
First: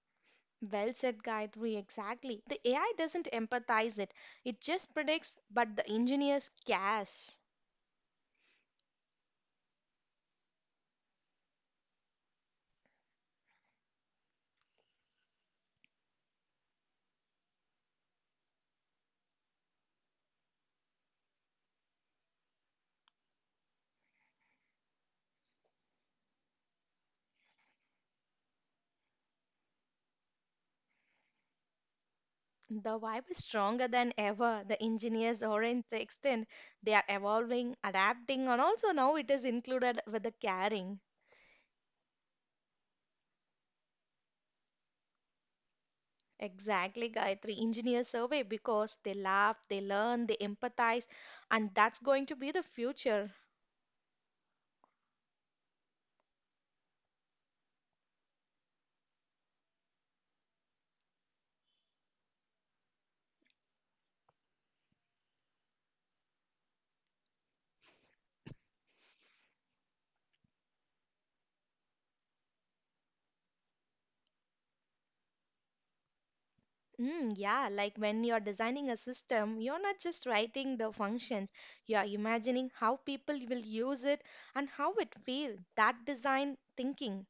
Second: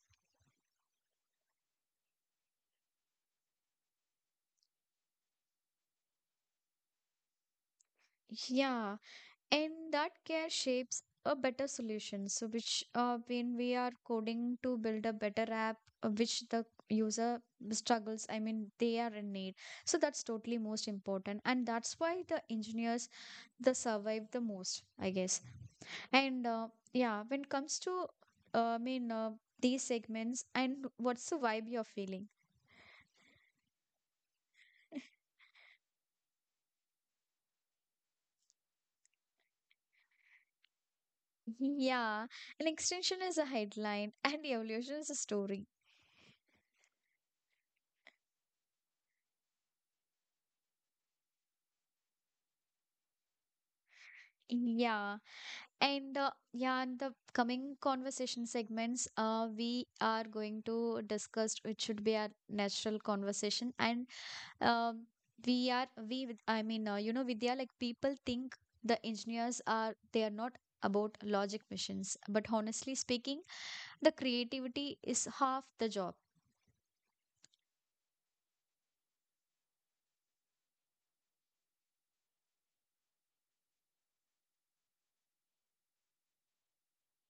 Speaker 2: Well said, Gayatri, exactly. The AI doesn't empathize it, it just predicts, but the engineers guess.
Speaker 1: Yeah, and that care shapes a better solution. So which when we are coding to build a better app, which the user struggles, I mean, they are in need. So that's totally most important, and that's why the engineers the survive the most, I guess. And yeah, when it comes to uh, i mean uh, these segments and what's the vibe you're feeling?
Speaker 2: The vibe is stronger than ever. The engineers aren't the extent. They are evolving, adapting, and also now it is included with the caring.
Speaker 1: Yeah, an extension is a headline, and evolution is a story.
Speaker 2: Exactly, Gayatri. Engineers survey because they laugh, they learn, they empathize, and that's going to be the future.
Speaker 1: Yeah, and yeah, in the coming conversation segments we are going to discuss it should be our natural conversation. And um, we are we you know, Vidya, like people think the engineers are they are not about logic machines, but honestly speaking, the creativity is half the job.
Speaker 2: Mm, yeah, like when you're designing a system, you're not just writing the functions, you are imagining how people will use it and how it feel. That design thinking.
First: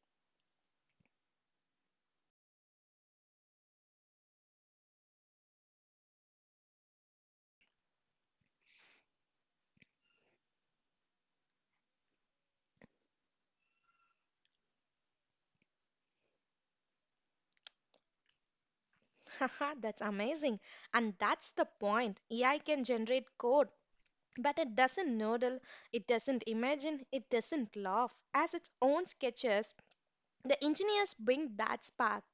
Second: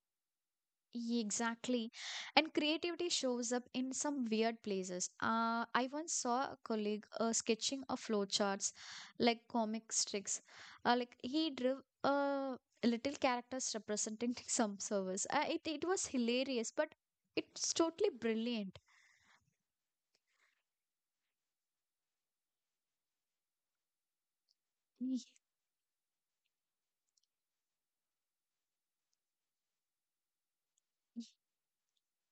Speaker 1: Exactly. And creativity shows up in some weird places. I once saw a colleague sketching a flowcharts like comic tricks, like he drew uh, little characters representing some service. It was hilarious but it's totally brilliant.
Speaker 2: Haha, that's amazing. And that's the point. AI can generate code, but it doesn't noodle, it doesn't imagine, it doesn't laugh. As its own sketches, the engineers bring that spark.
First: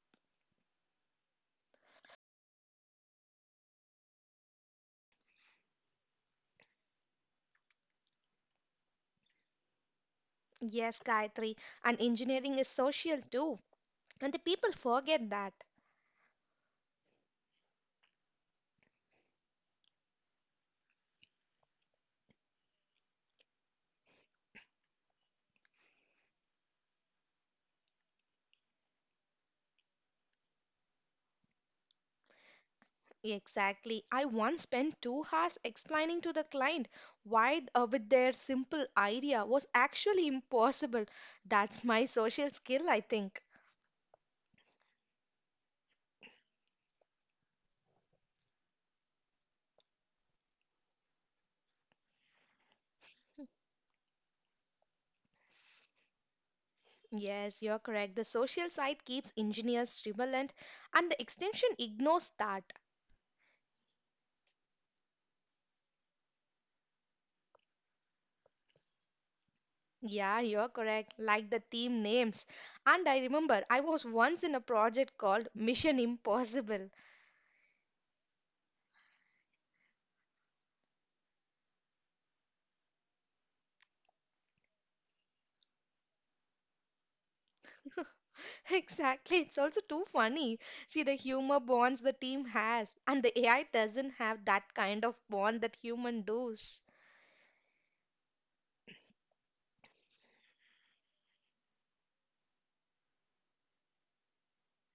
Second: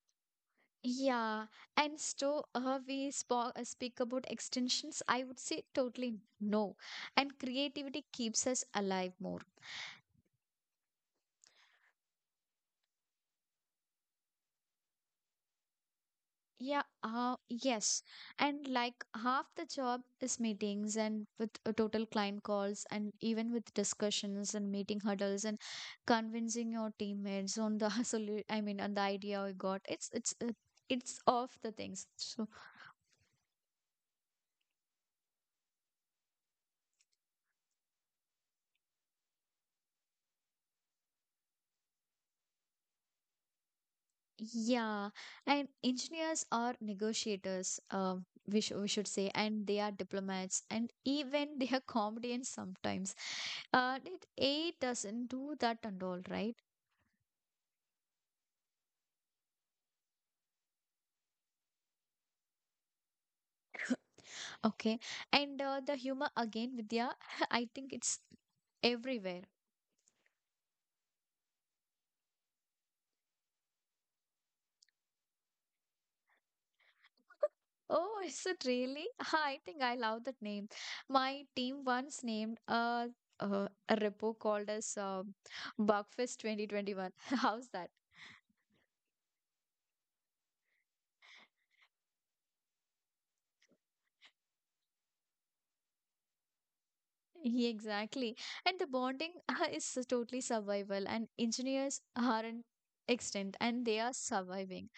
Speaker 1: Yeah, and so speak about extensions. I would say totally no. And creativity keeps us alive more.
Speaker 2: Yes, Gayatri, and engineering is social too, and the people forget that.
Speaker 1: Yeah, yes. And like half the job is meetings and with total client calls and even with discussions and meeting hurdles and convincing your teammates on the solu I mean, on the idea we got. It's of the things. So
Speaker 2: Exactly. I once spent two hours explaining to the client why, with their simple idea, was actually impossible. That's my social skill, I think.
Speaker 1: yeah, and engineers are negotiators, we should say, and they are diplomats, and even they are comedians sometimes. It A I doesn't do that and all, right?
Speaker 2: Yes, you're correct. The social side keeps engineers relevant, and the extension ignores that.
Speaker 1: Okay, and the humor again, Vidya, I think it's everywhere.
Speaker 2: Yeah, you're correct. Like the team names. And I remember I was once in a project called Mission Impossible.
Speaker 1: Oh, is it really? I think I love that name. My team once named a repo called as Bugfest 2021. How's that?
Speaker 2: Exactly. It's also too funny. See, the humor bonds the team has, and the AI doesn't have that kind of bond that human does.
Speaker 1: Yeah, exactly. And the bonding is so totally survival, and engineers aren't extinct and they are surviving.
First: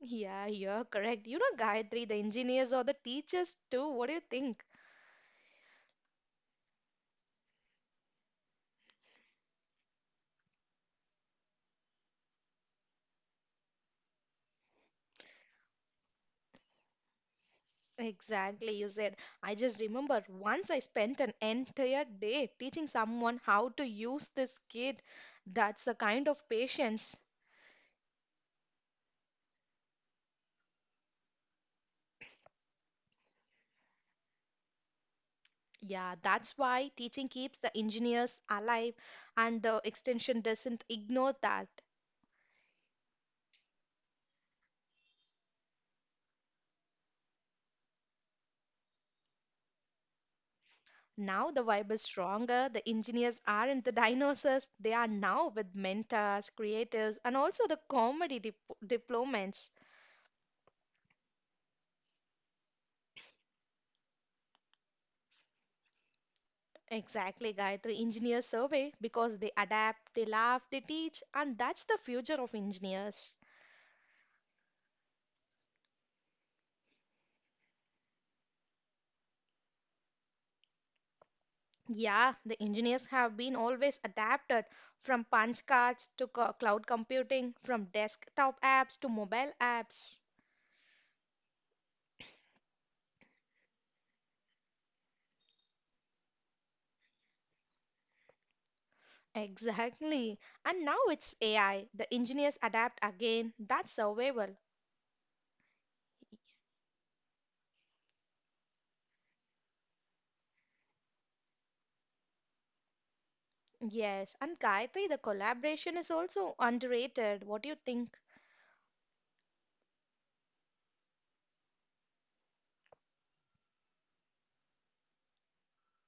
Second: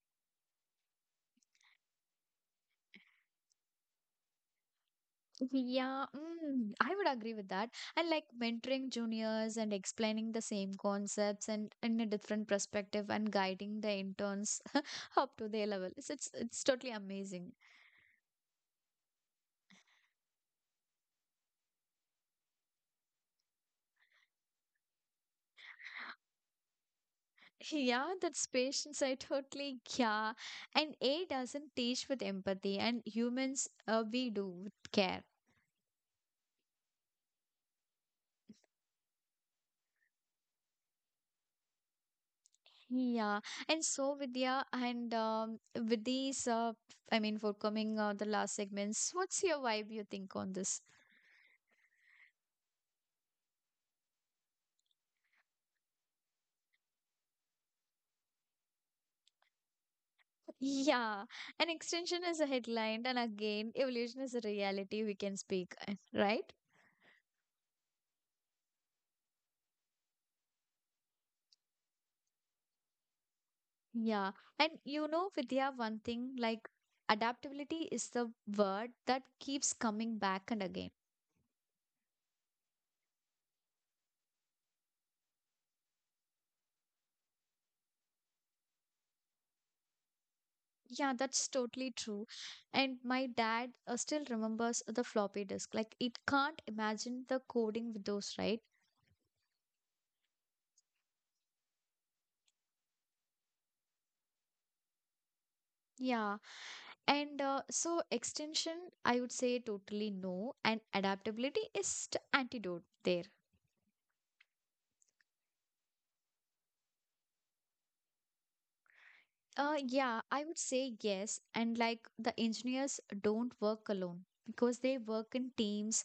Speaker 2: Yeah, you're correct. You know, Gayatri, the engineers or the teachers too. What do you think?
Speaker 1: Yeah, mm, I would agree with that. And like mentoring juniors and explaining the same concepts and in a different perspective and guiding the interns up to their level. It's totally amazing.
Speaker 2: Exactly, you said. I just remember once I spent an entire day teaching someone how to use this kit. That's a kind of patience.
Speaker 1: Yeah, that's patience. I totally yeah. And A doesn't teach with empathy, and humans we do with care.
Speaker 2: Yeah, that's why teaching keeps the engineers alive and the extension doesn't ignore that.
Speaker 1: Yeah, and so Vidya, and with these, I mean, for coming the last segments, what's your vibe you think on this?
Speaker 2: Now the vibe is stronger. The engineers aren't the dinosaurs. They are now with mentors, creatives, and also the comedy diplomats.
Speaker 1: Yeah, an extension is a headline, and again, evolution is a reality we can speak, eh, right?
Speaker 2: Exactly, Gayatri. Engineers survey because they adapt, they laugh, they teach, and that's the future of engineers.
Speaker 1: Yeah, and you know, Vidya, one thing like adaptability is the word that keeps coming back and again.
Speaker 2: Yeah, the engineers have been always adapted from punch cards to cloud computing, from desktop apps to mobile apps.
Speaker 1: Yeah, that's totally true. And my dad still remembers the floppy disk. Like, it can't imagine the coding with those, right?
Speaker 2: Exactly. And now it's AI. The engineers adapt again. That's survival.
Speaker 1: Yeah, and so extension, I would say totally no, and adaptability is the antidote there.
Speaker 2: Yes, and Gayatri, the collaboration is also underrated. What do you think?
Speaker 1: Yeah, I would say yes, and like the engineers don't work alone because they work in teams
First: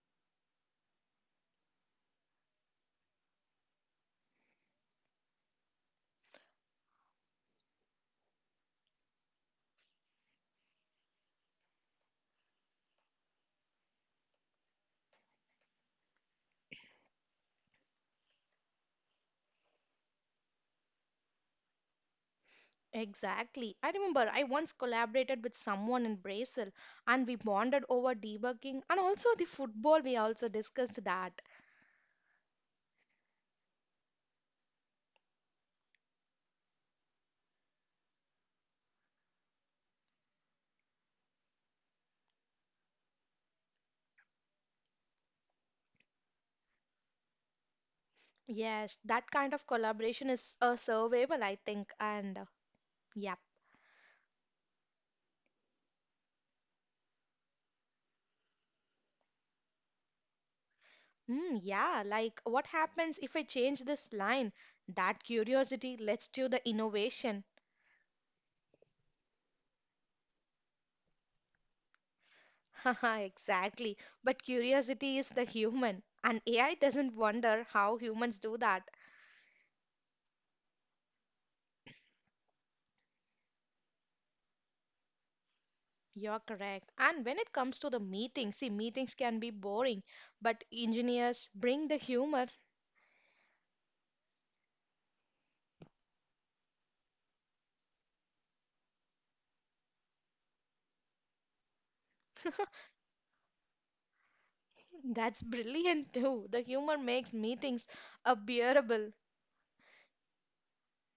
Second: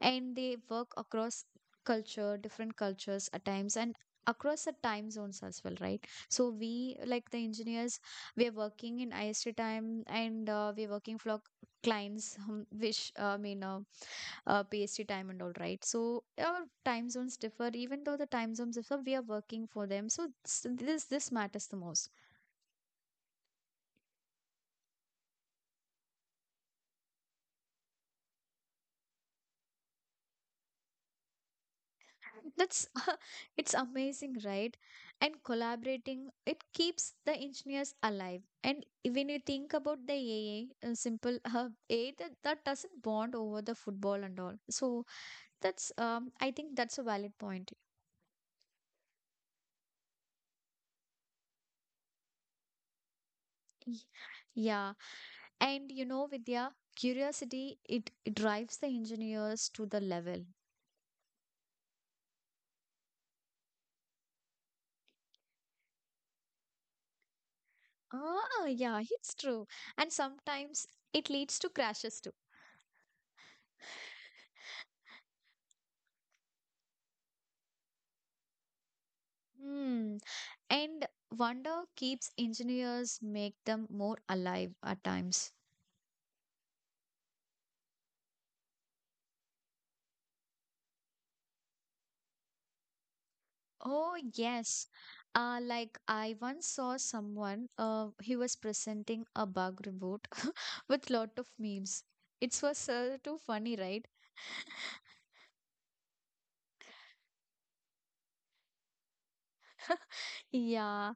Speaker 1: and they work across culture, different cultures at times, and across the time zones as well, right? So we like the engineers, we're working in IST time and we're working for clients, which I mean. PST time and all right. So our time zones differ, even though the time zones differ, we are working for them. This matters the most.
Speaker 2: Exactly. I remember I once collaborated with someone in Brazil and we bonded over debugging and also the football. We also discussed that.
Speaker 1: That's it's amazing, right? And collaborating it keeps the engineers alive. And when you think about the simple A that doesn't bond over the football and all. So that's I think that's a valid point.
Speaker 2: Yes, that kind of collaboration is survival, I think. Yeah,
Speaker 1: Y- Yeah, and you know, Vidya, curiosity it drives the engineers to the level.
Speaker 2: yeah, like what happens if I change this line? That curiosity leads to the innovation.
Speaker 1: Ah, yeah, it's true. And sometimes it leads to crashes too.
Speaker 2: Haha, exactly. But curiosity is the human, and AI doesn't wonder how humans do that.
Speaker 1: Hmm. And wonder keeps engineers make them more alive at times.
Speaker 2: You're correct. And when it comes to the meetings, see, meetings can be boring, but engineers bring the humor.
Speaker 1: Oh, yes. Like I once saw someone, he was presenting a bug report with lot of memes. It was too funny, right?
Speaker 2: That's brilliant too. The humor makes meetings bearable.
Speaker 1: Yeah.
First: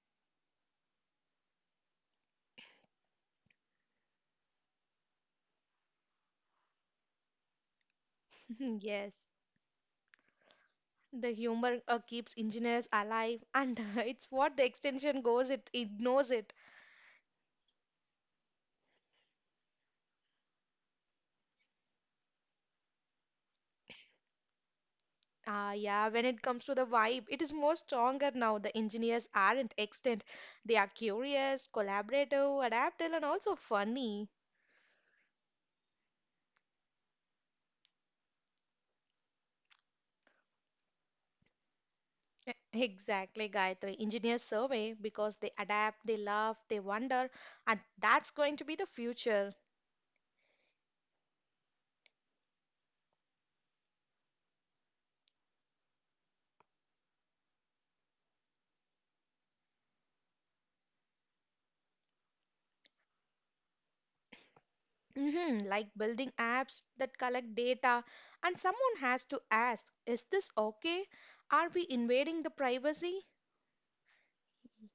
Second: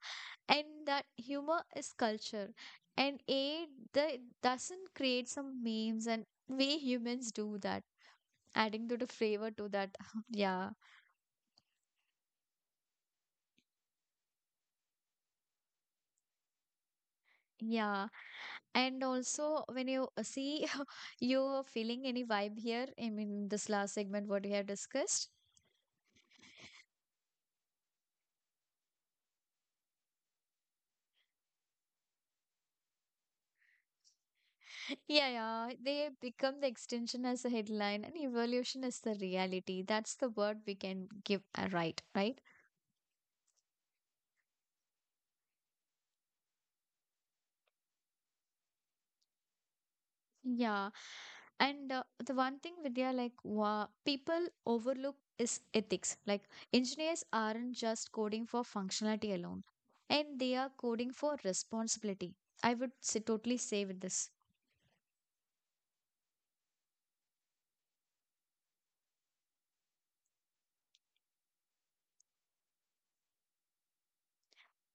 Speaker 1: And that humor is culture. And A, I the, doesn't create some memes and we humans do that, adding to the
Speaker 2: Yes,
Speaker 1: flavor to that. Yeah,
Speaker 2: the humor keeps engineers alive, and it's what the extension goes, it ignores it.
Speaker 1: yeah, and also when you see you're feeling any vibe here, I mean this last segment what we have discussed.
Speaker 2: Ah, yeah, when it comes to the vibe, it is more stronger now. The engineers aren't extant. They are curious, collaborative, adaptable, and also funny.
Speaker 1: Yeah, yeah, they become the extension as a headline and evolution is the reality, that's the word we can give, right, right.
Speaker 2: Exactly, Gayatri. Engineers survey because they adapt, they love, they wonder, and that's going to be the future.
Speaker 1: Yeah. And the one thing, Vidya, like wa people overlook is ethics. Like engineers aren't just coding for functionality alone, and they are coding for responsibility. I would say, totally say with this.
Speaker 2: Hmm, like building apps that collect data, and someone has to ask, is this okay? Are we invading the privacy?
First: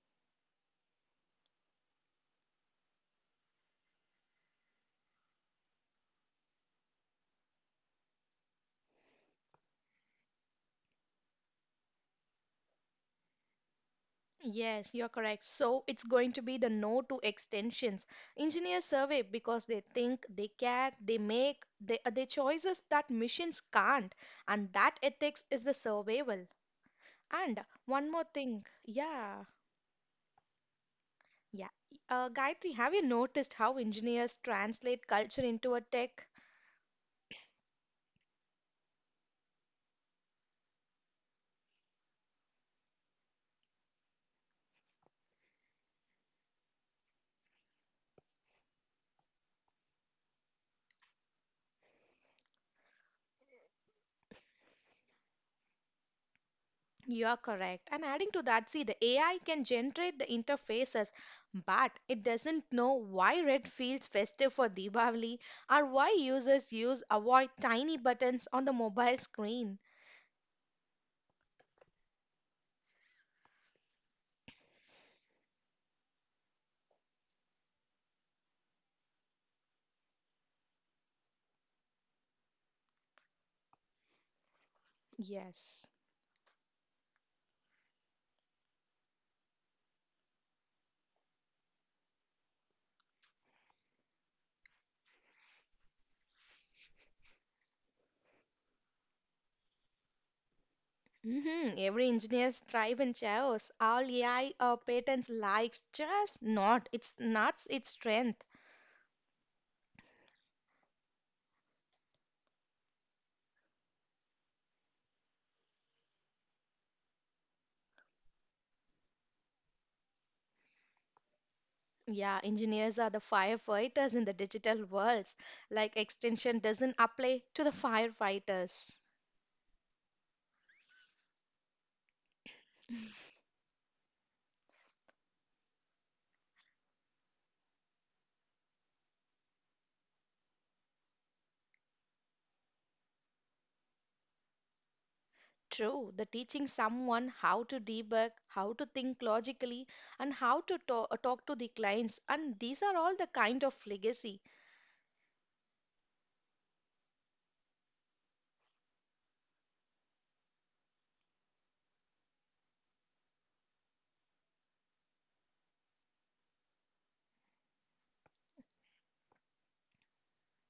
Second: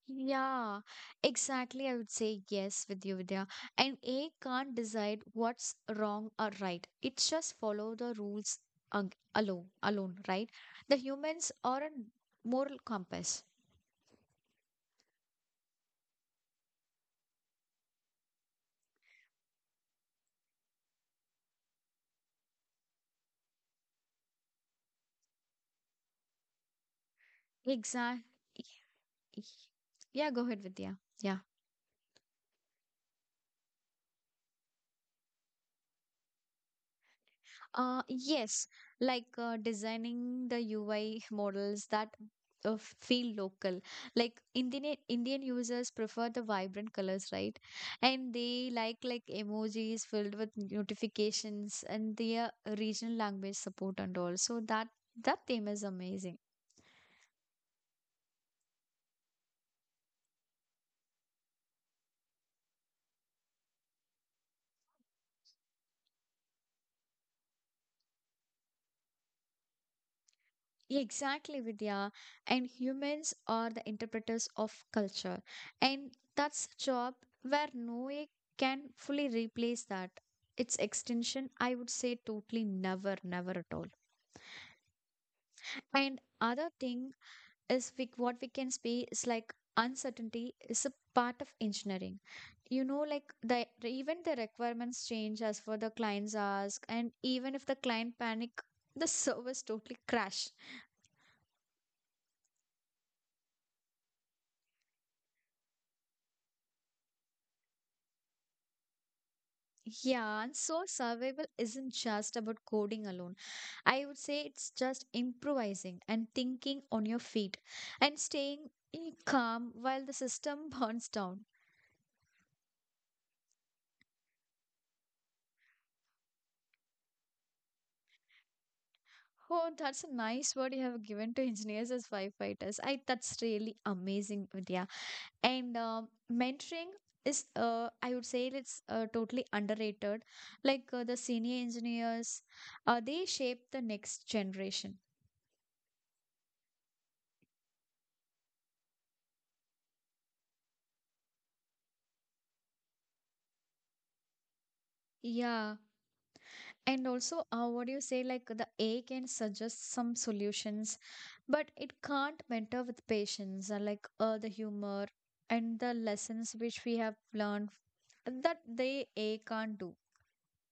Speaker 1: Yeah, exactly. I would say yes with you, Vidya. And A can't decide what's wrong or right. It just follow the rules alone, right? The humans are a moral compass.
Speaker 2: Yes, you're correct. So it's going to be the no to extensions. Engineers survey because they think, they care, they make, they, their choices that machines can't. And that ethics is the survival. And one
Speaker 1: Exactly.
Speaker 2: more thing, yeah,
Speaker 1: Yeah, go ahead, Vidya. Yeah.
Speaker 2: yeah. Gayatri, have you noticed how engineers translate culture into a tech?
Speaker 1: Yes, like designing the UI models that feel local. Like Indian users prefer the vibrant colors, right? And they like emojis filled with notifications and their regional language support and all. So that theme is amazing.
Speaker 2: You are correct. And adding to that, see, the AI can generate the interfaces, but it doesn't know why red feels festive for Deepavali or why users use avoid tiny buttons on the mobile screen.
Speaker 1: Yeah, exactly, Vidya. And humans are the interpreters of culture. And that's job where no AI can fully replace that. Its extension, I would say totally never, never at all.
Speaker 2: Yes.
Speaker 1: And other thing is we, what we can say is like uncertainty is a part of engineering. You know, like the even the requirements change as for the clients ask, and even if the client panic, the service totally crash.
Speaker 2: Hmm, every engineer thrive in chaos. All AI patents likes just not. It's not its strength.
Speaker 1: Yeah, and so survival isn't just about coding alone. I would say it's just improvising and thinking on your feet and staying calm while the system burns down.
Speaker 2: Yeah, engineers are the firefighters in the digital worlds. Like extension doesn't apply to the firefighters.
Speaker 1: Oh, that's a nice word you have given to engineers as firefighters. I that's really amazing, Vidya. And mentoring is, I would say it's totally underrated. Like the senior engineers, they shape the next generation.
Speaker 2: True, the teaching someone how to debug, how to think logically, and how to talk to the clients, and these are all the kind of legacy.
Speaker 1: Yeah. And also, what do you say? Like the A can suggest some solutions, but it can't mentor with patience, like the humor and the lessons which we have learned, that they A can't do.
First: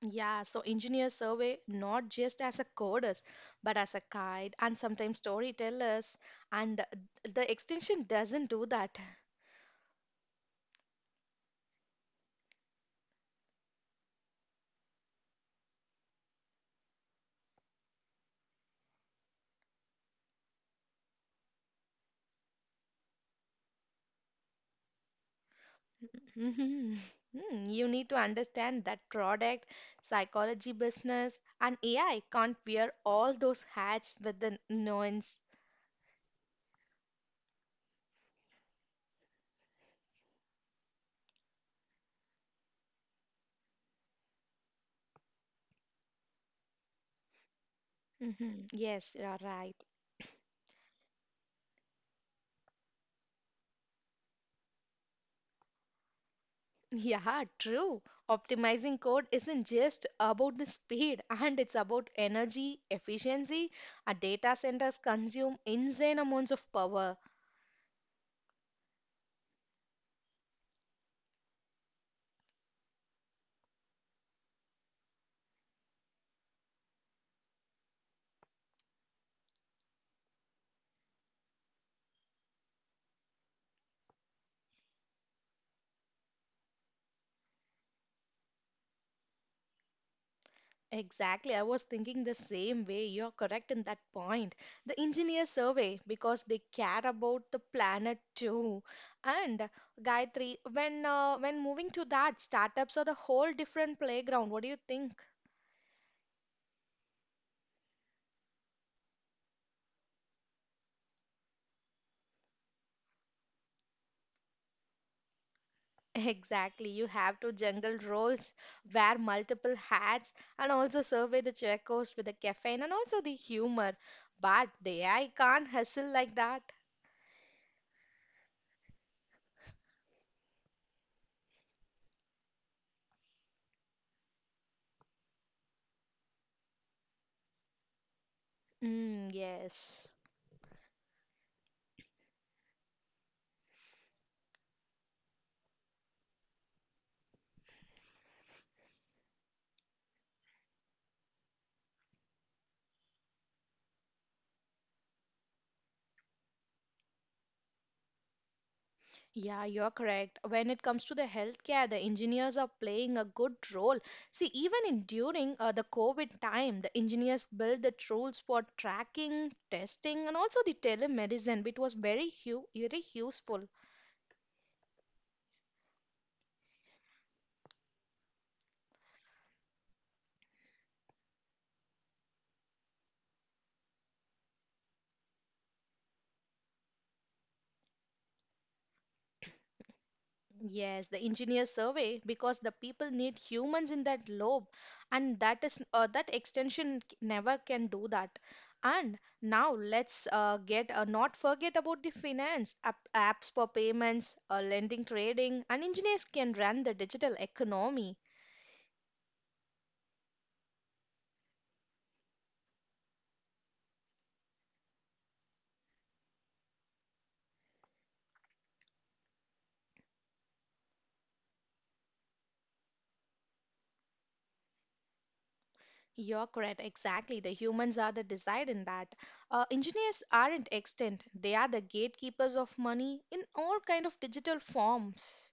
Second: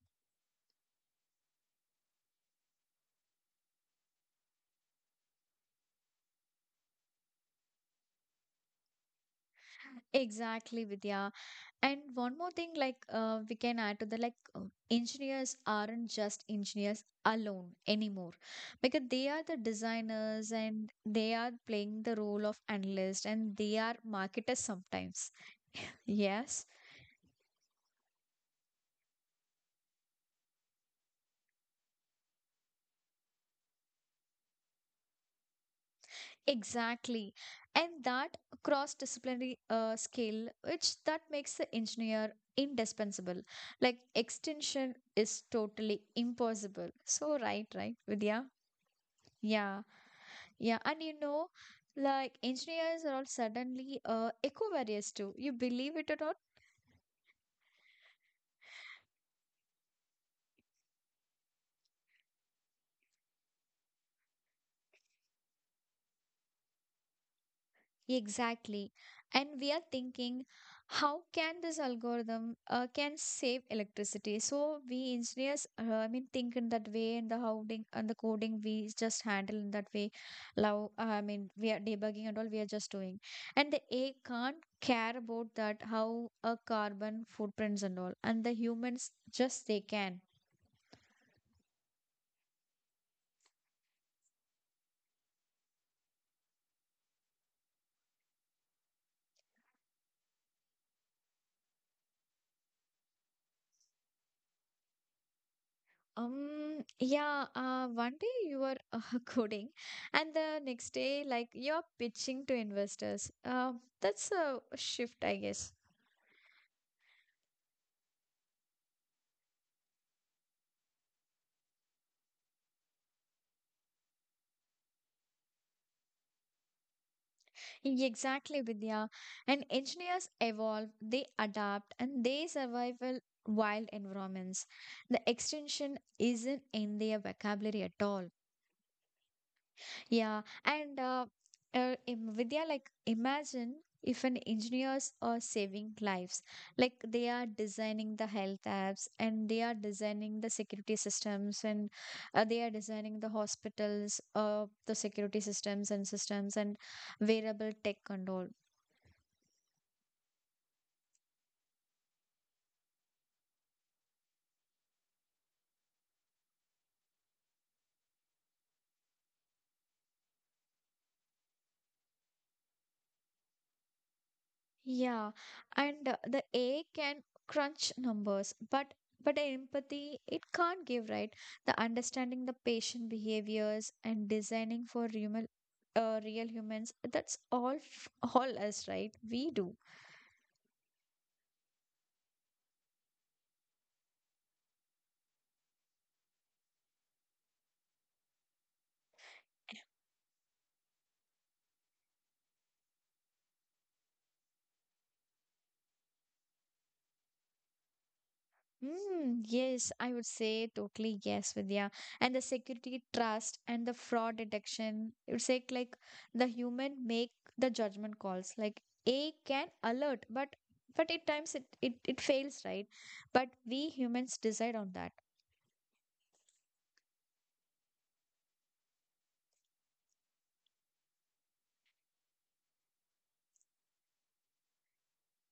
Speaker 2: Yeah, so engineers survey not just as a coders, but as a guide and sometimes storytellers, and the extension doesn't do that.
Speaker 1: Exactly, Vidya. And one more thing, like we can add to the like engineers aren't just engineers alone anymore, because they are the designers and they are playing the role of analyst and they are marketers sometimes. Yes.
Speaker 2: Mhm. Mm, you need to understand that product, psychology, business, and AI can't wear all those hats with the nuance.
Speaker 1: Exactly. And that cross-disciplinary skill, which that makes the engineer indispensable. Like extension is totally impossible. So right, right, Vidya?
Speaker 2: Mhm. Yes, you are
Speaker 1: Yeah,
Speaker 2: right.
Speaker 1: yeah. And you know, like engineers are all suddenly eco-various too. You believe it at all?
Speaker 2: Yeah, true. Optimizing code isn't just about the speed, and it's about energy efficiency. Our data centers consume insane amounts of power.
Speaker 1: Exactly. And we are thinking, how can this algorithm can save electricity? So we engineers, think in that way, and the coding we just handle in that way. Now, I mean, we are debugging and all we are just doing, and the AI can't care about that how a carbon footprints and all, and the humans just they can.
Speaker 2: Exactly, I was thinking the same way. You're correct in that point. The engineers survey because they care about the planet too. And Gayatri, when moving to that, startups are the whole different playground. What do you think?
Speaker 1: Yeah, one day you are coding, and the next day, like you're pitching to investors. That's a shift, I guess.
Speaker 2: Exactly. You have to juggle roles, wear multiple hats, and also survey the checkers with the caffeine and also the humor. But they, I can't hustle like that.
Speaker 1: Exactly, Vidya. And engineers evolve, they adapt, and they survive in wild environments. The extension isn't in their vocabulary at all.
Speaker 2: Mm, yes.
Speaker 1: Yeah, and Vidya, like imagine if an engineers are saving lives, like they are designing the health apps and they are designing the security systems and they are designing the hospitals, the security systems and systems and wearable tech and all.
Speaker 2: Yeah, you're correct. When it comes to the healthcare, the engineers are playing a good role. See, even in during the COVID time, the engineers built the tools for tracking, testing, and also the telemedicine, which was very useful.
Speaker 1: Yeah, and the A can crunch numbers, but empathy it can't give, right? The understanding the patient behaviors and designing for human, real humans, that's all us, right? We do.
Speaker 2: Yes, the engineer survey because the people need humans in that lobe, and that is that extension never can do that. And now let's get not forget about the finance apps for payments, lending, trading, and engineers can run the digital economy.
Speaker 1: Mm, yes, I would say totally yes, Vidya. And the security trust and the fraud detection, it would say like the human make the judgment calls. Like A can alert, but but at times it fails, right? But we humans decide on that.
Speaker 2: You're correct, exactly. The humans are the decide in that. Engineers aren't extinct; they are the gatekeepers of money in all kind of digital forms.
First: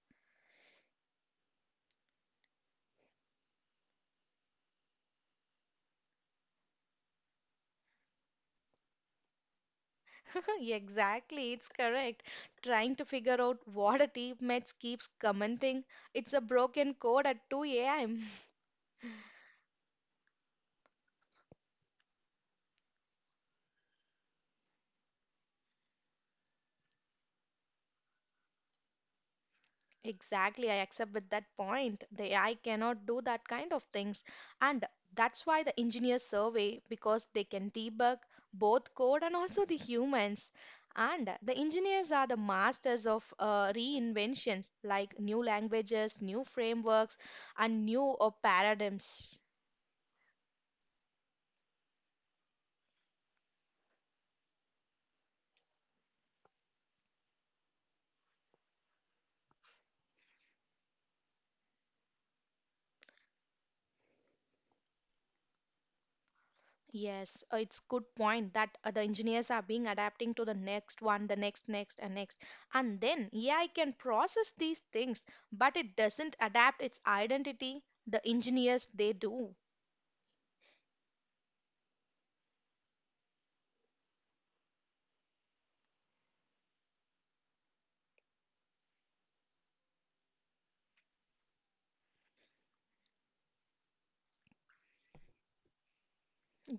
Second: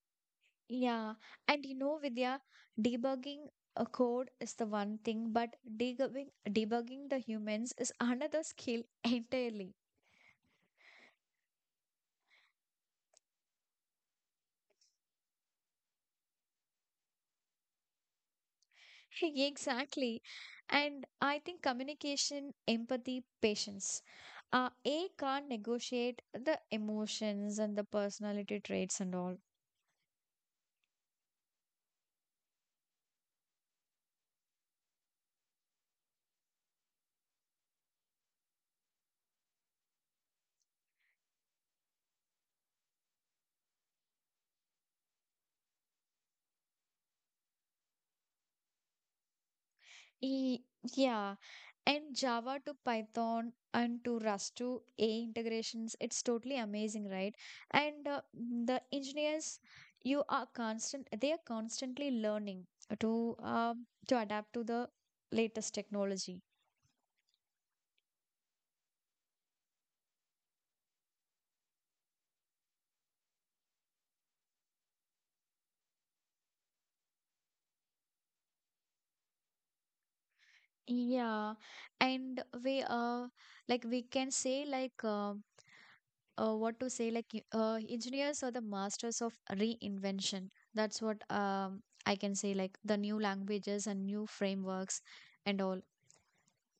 Speaker 1: Yeah. And you know, Vidya, debugging a code is the one thing, but debugging the humans is another skill entirely.
Speaker 2: Exactly, it's correct. Trying to figure out what a teammate keeps commenting, it's a broken code at 2 a.m.
Speaker 1: Exactly. And I think communication, empathy, patience. A can't negotiate the emotions and the personality traits and all.
Speaker 2: Exactly, I accept with that point. The AI cannot do that kind of things. And that's why the engineers survey, because they can debug both code and also the humans. And the engineers are the masters of reinventions like new languages, new frameworks, and new paradigms.
Speaker 1: E Yeah. And Java to Python and to Rust to A integrations, it's totally amazing, right? And the engineers, they are constantly learning to adapt to the latest technology.
Speaker 2: Yes, it's good point that the engineers are being adapting to the next one, the next, next, and next. And then AI can process these things, but it doesn't adapt its identity. The engineers, they do.
Speaker 1: Yeah, and we like we can say like what to say like y- engineers are the masters of reinvention. That's what I can say, like the new languages and new frameworks and all.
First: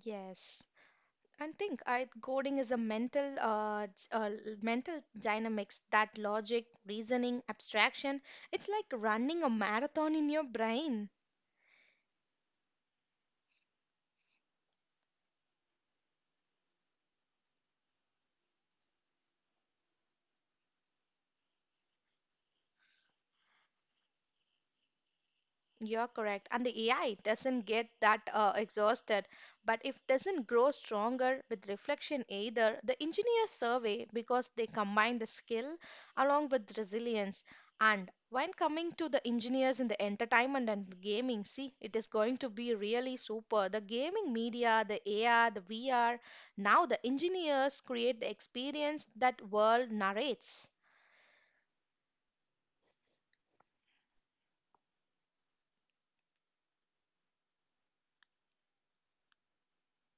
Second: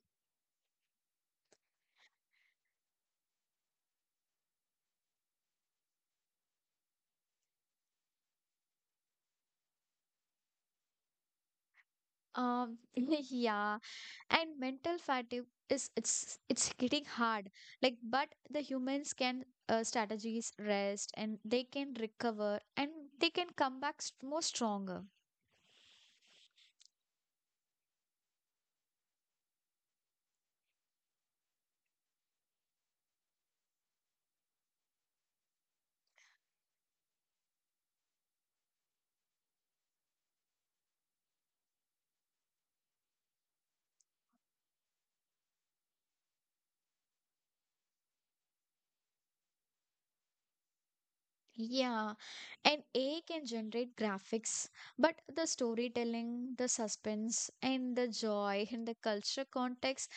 Speaker 2: Yes. And think I coding is a mental mental dynamics that logic, reasoning, abstraction. It's like running a marathon in your brain.
Speaker 1: Um yeah, and mental fatigue is it's getting hard. Like but the humans can strategies rest and they can recover and they can come back s more stronger.
Speaker 2: You're correct. And the AI doesn't get that exhausted, but it doesn't grow stronger with reflection either. The engineers survey because they combine the skill along with resilience. And when coming to the engineers in the entertainment and gaming, see, it is going to be really super. The gaming media, the AR, the VR, now the engineers create the experience that world narrates.
Speaker 1: Yeah, and AI can generate graphics, but the storytelling, the suspense, and the joy, and the culture context,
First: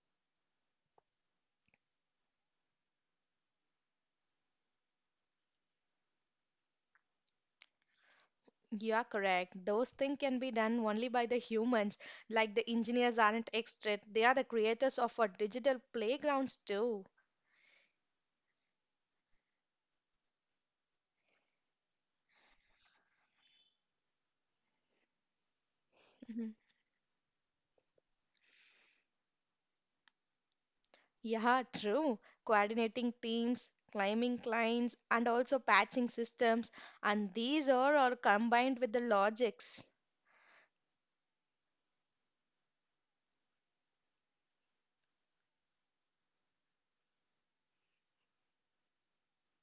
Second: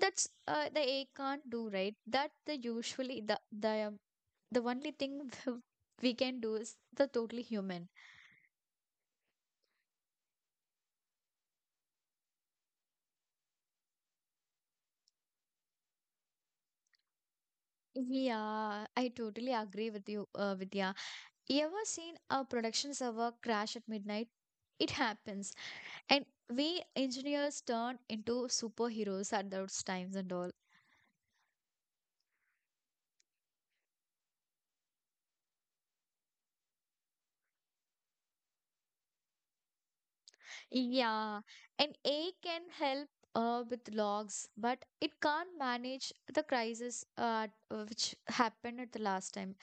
Speaker 1: that's the AI can't do, right? That the usually the only thing we can do is the totally human.
Speaker 2: You are correct. Those things can be done only by the humans. Like the engineers aren't extra, they are the creators of our digital playgrounds too.
Speaker 1: Yeah, I totally agree with you, Vidya. You ever seen a production server crash at midnight? It happens, and
Speaker 2: Mhm.
Speaker 1: we engineers turn into superheroes at those times and all.
Speaker 2: Yeah, true. Coordinating teams, climbing clients, and also patching systems, and these are all combined with the logics.
Speaker 1: Yeah, an A can help with logs, but it can't manage the crisis which happened at the last time,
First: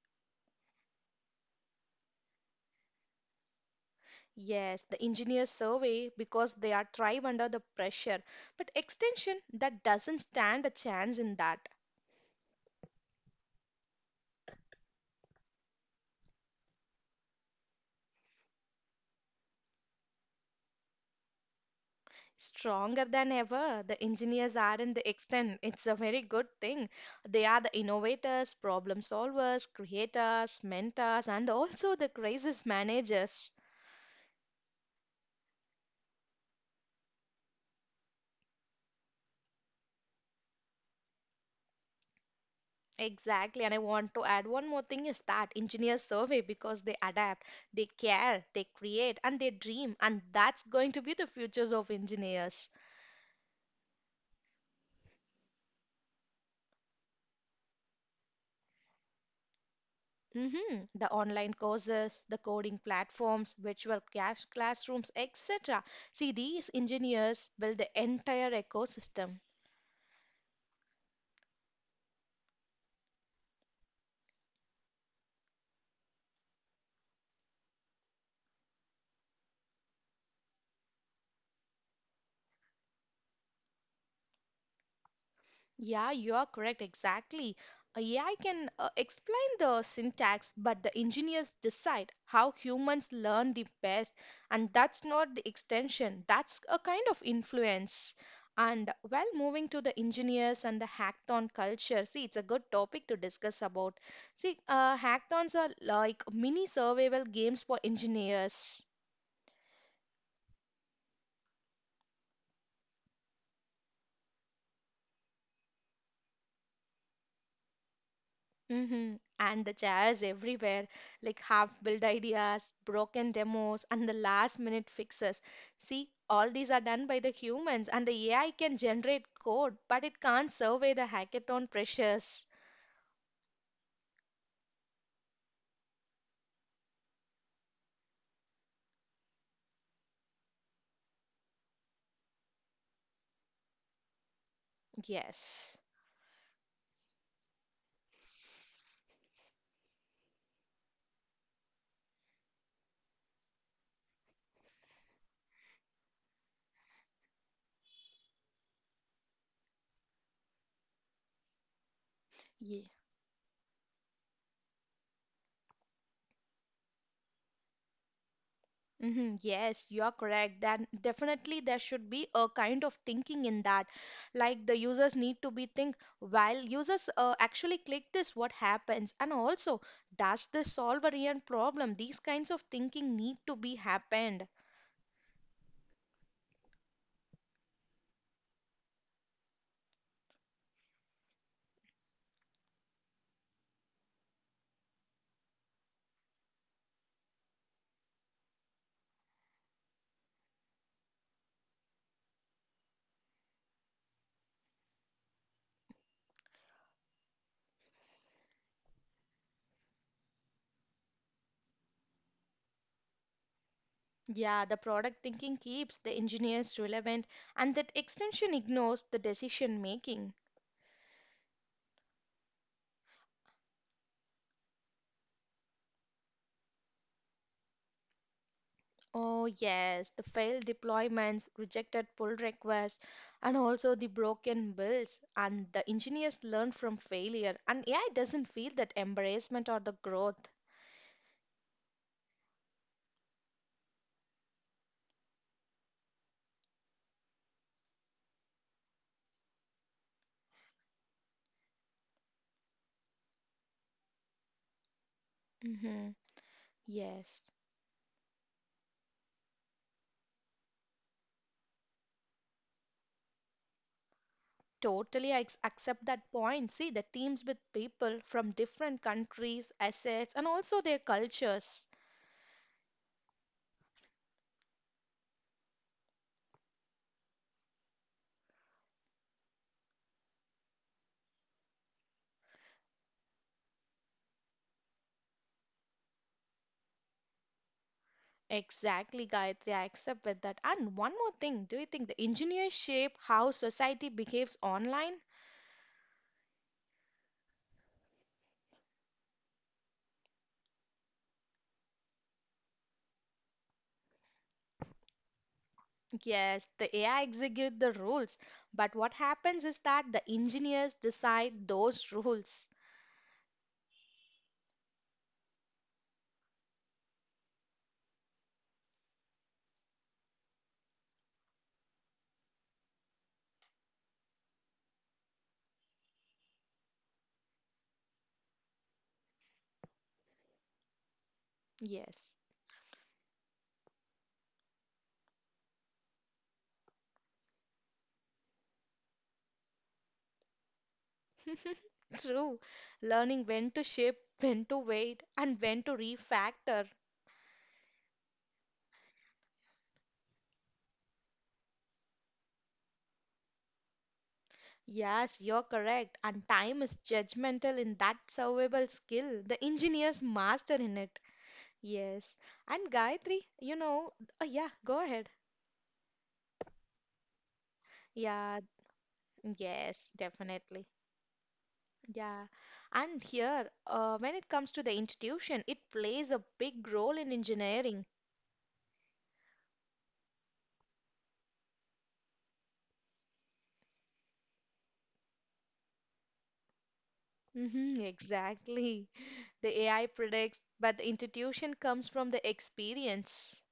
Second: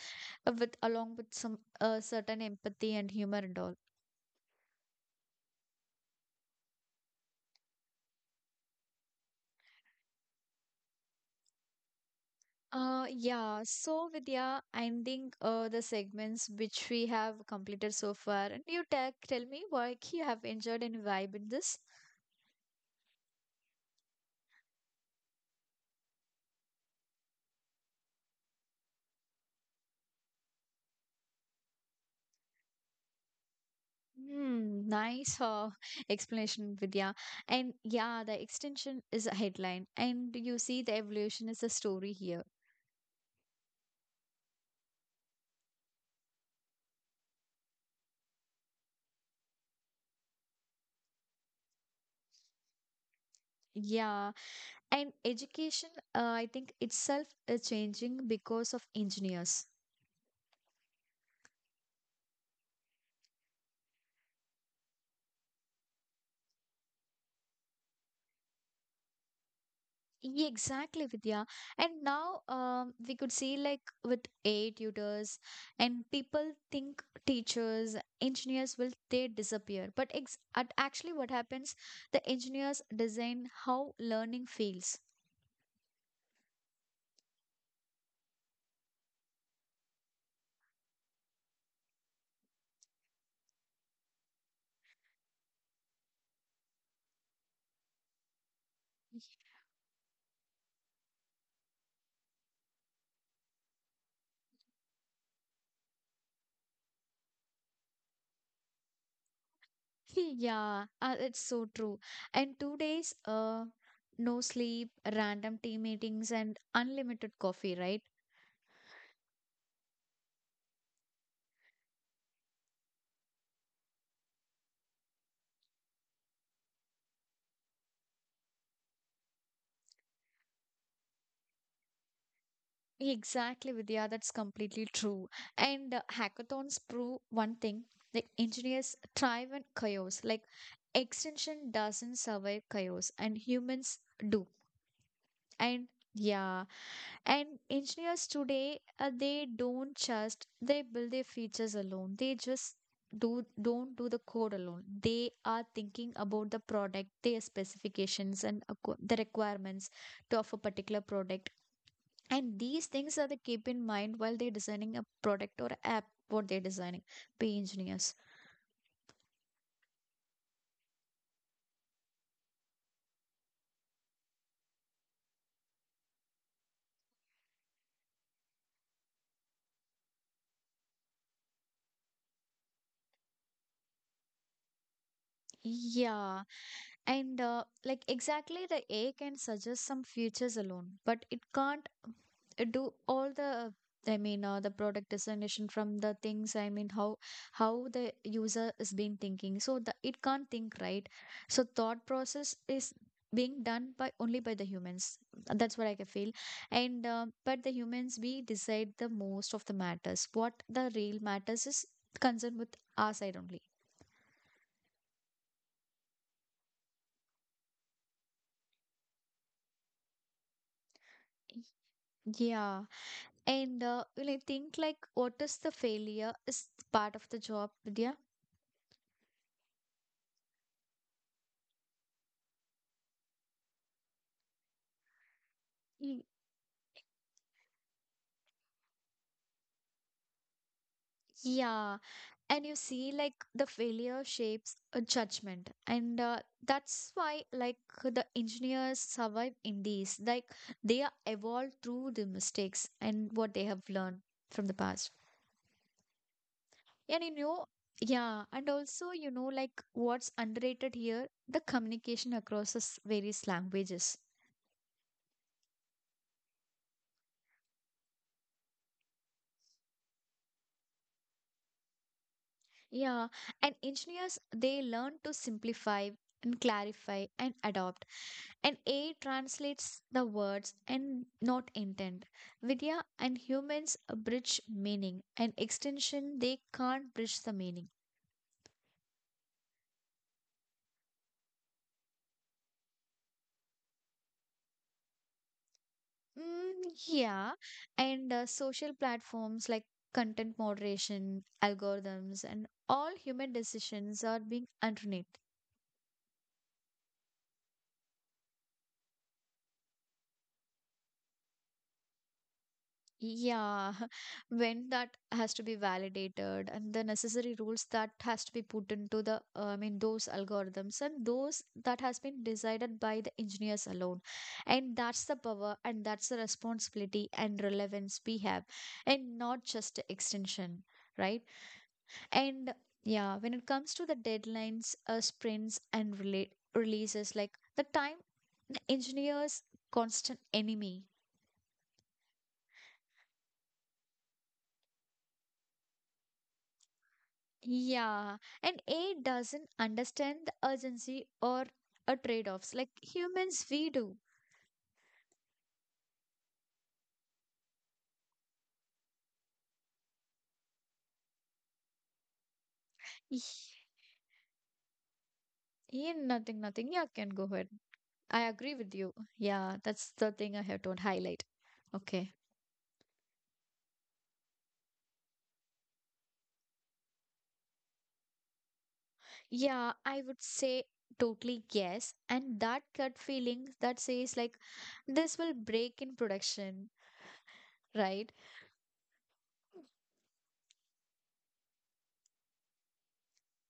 Speaker 1: with along with some certain empathy and humor and all.
Speaker 2: Yes, the engineers survey because they are thrive under the pressure. But extension that doesn't stand a chance in that.
Speaker 1: Yeah, so Vidya, ending the segments which we have completed so far, and you tell me what you have enjoyed and vibe in this.
Speaker 2: Stronger than ever, the engineers aren't the extent. It's a very good thing. They are the innovators, problem solvers, creators, mentors, and also the crisis managers.
Speaker 1: Hmm, nice explanation, Vidya. And yeah, the extension is a headline, and you see the evolution is a story here.
Speaker 2: Exactly, and I want to add one more thing is that engineers survey because they adapt, they care, they create, and they dream, and that's going to be the futures of engineers.
Speaker 1: Yeah, and education, I think itself is changing because of engineers.
Speaker 2: Mhm. The online courses, the coding platforms, classrooms, etc. See, these engineers build the entire ecosystem.
Speaker 1: Yeah, exactly, Vidya. And now we could see like with AI tutors, and people think teachers, engineers will they disappear. But ex at actually, what happens? The engineers design how learning feels.
Speaker 2: Yeah, you are correct, exactly. A AI can explain the syntax, but the engineers decide how humans learn the best, and that's not the extension, that's a kind of influence. And while moving to the engineers and the hackathon culture, see, it's a good topic to discuss about. See, hackathons are like mini survival games for engineers.
Speaker 1: Yeah, it's so true. And two days, no sleep, random team meetings, and unlimited coffee, right?
Speaker 2: Hmm. And the chairs everywhere, like half-built ideas, broken demos, and the last-minute fixes. See, all these are done by the humans, and the AI can generate code, but it can't survey the hackathon pressures.
Speaker 1: Exactly, Vidya, that's completely true. And hackathons prove one thing, the engineers thrive in chaos. Like extension doesn't survive chaos, and humans do.
Speaker 2: Yes.
Speaker 1: And yeah, and engineers today they don't just they build their features alone, they just do don't do the code alone, they are thinking about the product, their specifications and the requirements to of a particular product, and these things are they keep in mind while they're designing a product or app what they're designing be engineers.
Speaker 2: Mhm. Yes, you're correct. Then definitely there should be a kind of thinking in that. Like the users need to be think while users actually click this, what happens? And also, does this solve a real problem? These kinds of thinking need to be happened.
Speaker 1: Yeah, and like exactly the A can suggest some features alone, but it can't do all the, I mean the product designation from the things, I mean how the user is been thinking, so the it can't think right, so thought process is being done by only by the humans, that's what I can feel. And but the humans we decide the most of the matters what the real matters is concerned with our side only.
Speaker 2: Yeah, the product thinking keeps the engineers relevant, and that extension ignores the decision making.
Speaker 1: Yeah, and when I think like what is the failure is part of the job, Vidya.
Speaker 2: Oh, yes, the failed deployments, rejected pull requests, and also the broken builds. And the
Speaker 1: Y-
Speaker 2: engineers learn from failure, and AI doesn't feel that embarrassment or the growth.
Speaker 1: yeah, and you see like the failure shapes a judgment and that's why like the engineers survive in these, like they are evolved through the mistakes and what they have learned from the past.
Speaker 2: Hmm.
Speaker 1: And you
Speaker 2: Yes,
Speaker 1: know, yeah, and also you know like what's underrated here, the communication across various languages.
Speaker 2: totally. Accept that point. See, the teams with people from different countries, assets, and also their cultures.
Speaker 1: Yeah, and engineers they learn to simplify and clarify and adopt, and AI translates the words and not intent. Vidya and humans bridge meaning, and extension they can't bridge the meaning.
Speaker 2: Exactly, Gayatri. I accept with that. And one more thing, do you think the engineers shape how society behaves online?
Speaker 1: Mm, yeah, and social platforms like content moderation, algorithms, and all human decisions are being underneath.
Speaker 2: Yes, the AI execute the rules, but what happens is that the engineers decide those rules.
Speaker 1: Yeah, when that has to be validated and the necessary rules that has to be put into those algorithms and those that has been decided by the engineers alone. And that's the power and that's the responsibility and relevance we have, and not just extension, right?
Speaker 2: Yes.
Speaker 1: And yeah, when it comes to the deadlines, sprints, and relate releases, like the time, the engineers' constant enemy.
Speaker 2: True. Learning when to ship, when to wait, and when to refactor.
Speaker 1: Yeah, and AI doesn't understand the urgency or a trade-offs like humans we do.
Speaker 2: Yes, you're correct. And time is judgmental in that survival skill. The engineers master in it. Yes. And
Speaker 1: Ye-
Speaker 2: Gayatri, you know, oh yeah, go ahead.
Speaker 1: Yeah, nothing. Yeah, can go ahead. I
Speaker 2: Yeah,
Speaker 1: agree with you. Yeah,
Speaker 2: yes,
Speaker 1: that's the thing I have
Speaker 2: definitely.
Speaker 1: to highlight. Okay.
Speaker 2: Yeah, and here, when it comes to the institution, it plays a big role in engineering.
Speaker 1: Yeah, I would say totally yes. And that gut feeling that says like this will break in production,
Speaker 2: Hmm,
Speaker 1: right?
Speaker 2: exactly. The AI predicts, but the institution comes from the experience.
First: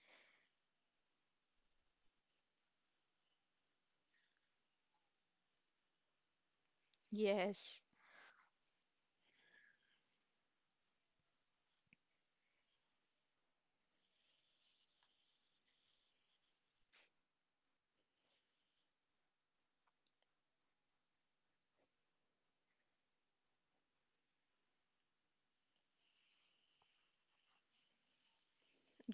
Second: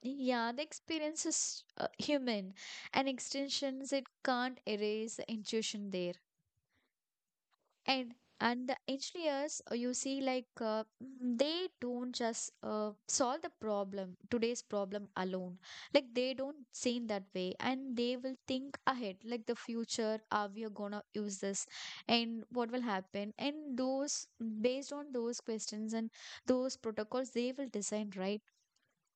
Speaker 1: Yeah, the experience is human, and extensions it can't erase the intuition there.
Speaker 2: Yes.
Speaker 1: and and the engineers you see like, they don't just solve the problem today's problem alone, like they don't think that way, and they will think ahead like the future, are we are gonna use this, and what will happen, and those, based on those questions and those protocols they will design, right?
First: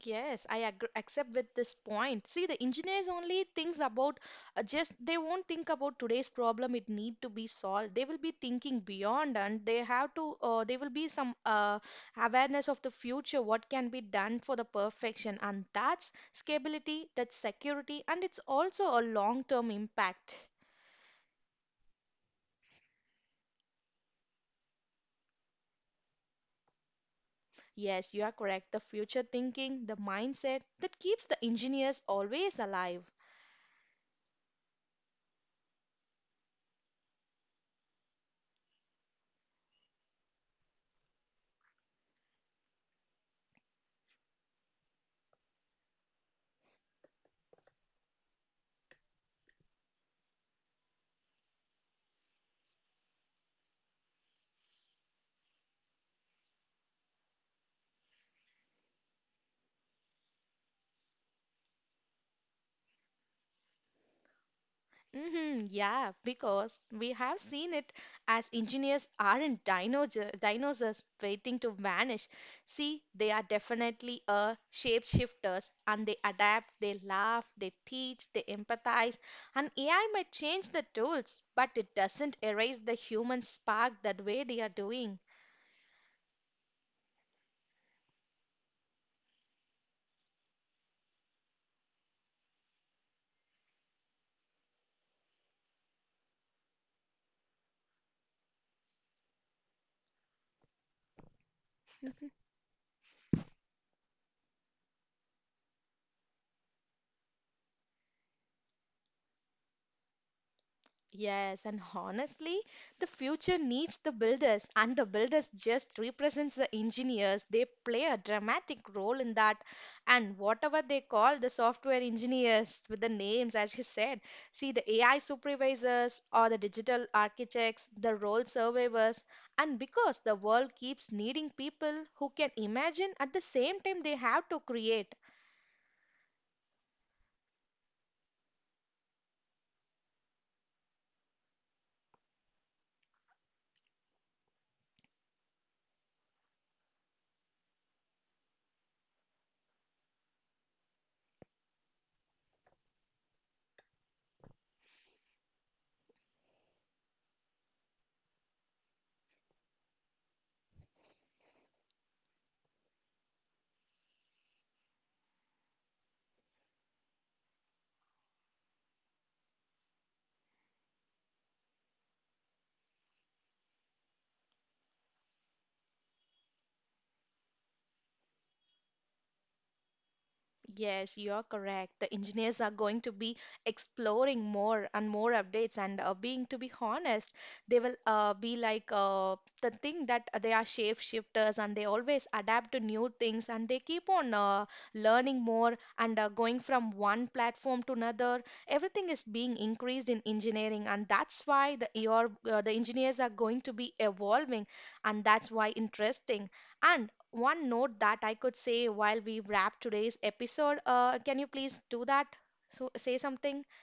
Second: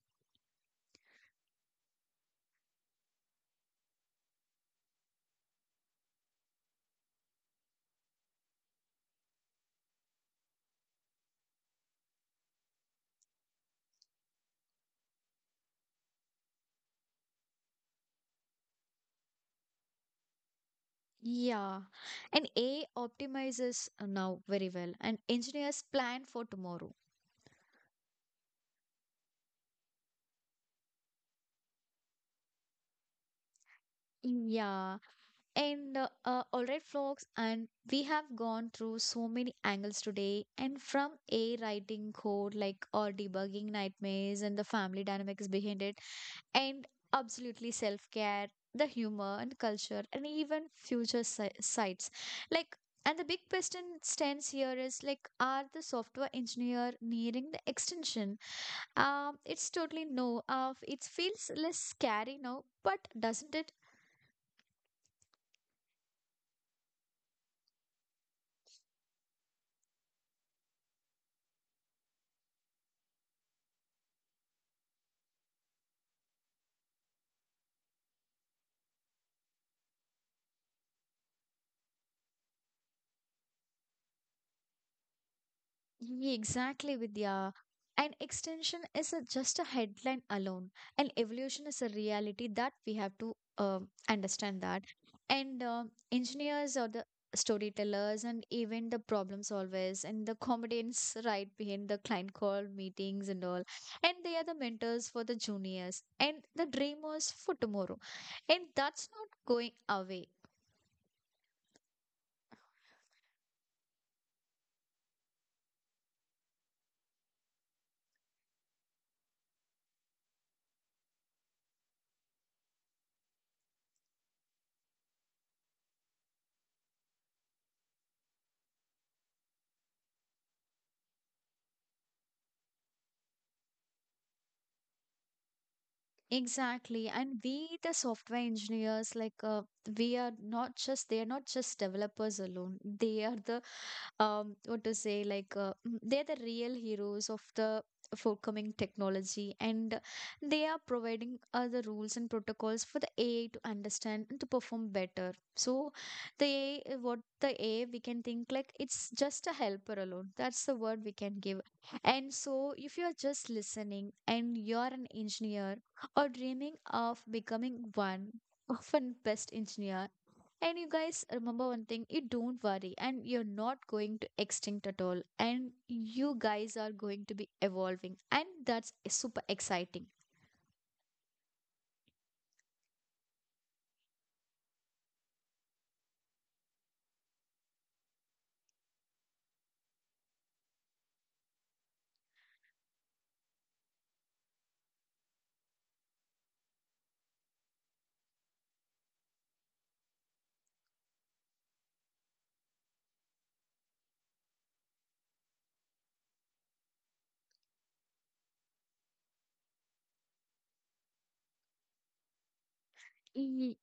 Speaker 2: Yes, I agree, accept with this point. See, the engineers only thinks about just they won't think about today's problem. It need to be solved. They will be thinking beyond, and they have to. They will be some awareness of the future. What can be done for the perfection, and that's scalability, that's security, and it's also a long-term impact.
Speaker 1: Yeah, and a I optimizes now very well, and engineers plan for tomorrow.
Speaker 2: Yes, you are correct. The future thinking, the mindset that keeps the engineers always alive.
Speaker 1: Yeah. And all right, folks, and we have gone through so many angles today, and from a writing code like or debugging nightmares and the family dynamics behind it, and absolutely self care, the humor and culture, and even sites. Like, and the big question stands here is like, are the software engineer nearing the extension? It's totally no. It feels less scary now, but doesn't it?
Speaker 2: Hmm, yeah, because we have seen it as engineers aren't dinosaurs, dinosaurs waiting to vanish. See, they are definitely a shapeshifters and they adapt, they laugh, they teach, they empathize. And AI might change the tools, but it doesn't erase the human spark that way they are doing.
Speaker 1: Exactly, Vidya. An extension is a, just a headline alone. An evolution is a reality that we have to understand that. And Engineers or the storytellers and even the problem solvers and the comedians right behind the client call meetings and all. And they are the mentors for the juniors and the dreamers for tomorrow. And that's not going away.
Speaker 2: Yes, and honestly, the future needs the builders, and the builders just represents the engineers. They play a dramatic role in that, and whatever they call the software engineers with the names, as you said, see the AI supervisors or the digital architects, the role surveyors, and because the world keeps needing people who can imagine at the same time they have to create.
Speaker 1: Exactly. And we, the software engineers, like, we are not just, they are not just developers alone. They are the what to say like mm, they're the real heroes of the forthcoming technology, and they are providing the rules and protocols for the AI to understand and to perform better. So the AI, we can think like it's just a helper alone. That's the word we can give. And so if you are just listening and you're an engineer or dreaming of becoming one of an best engineer, and you guys remember one thing, you don't worry, and you're not going to extinct at all. And you guys are going to be evolving, and that's super exciting.
Speaker 2: Yes, you're correct. The engineers are going to be exploring more and more updates, and being to be honest, they will be like the thing that they are shapeshifters and they always adapt to new things and they keep on learning more and going from one platform to another. Everything is being increased in engineering, and that's why the your the engineers are going to be evolving, and that's why interesting. And one note that I could say while we wrap today's episode. Can you please do that? So say something.
Speaker 1: Ye-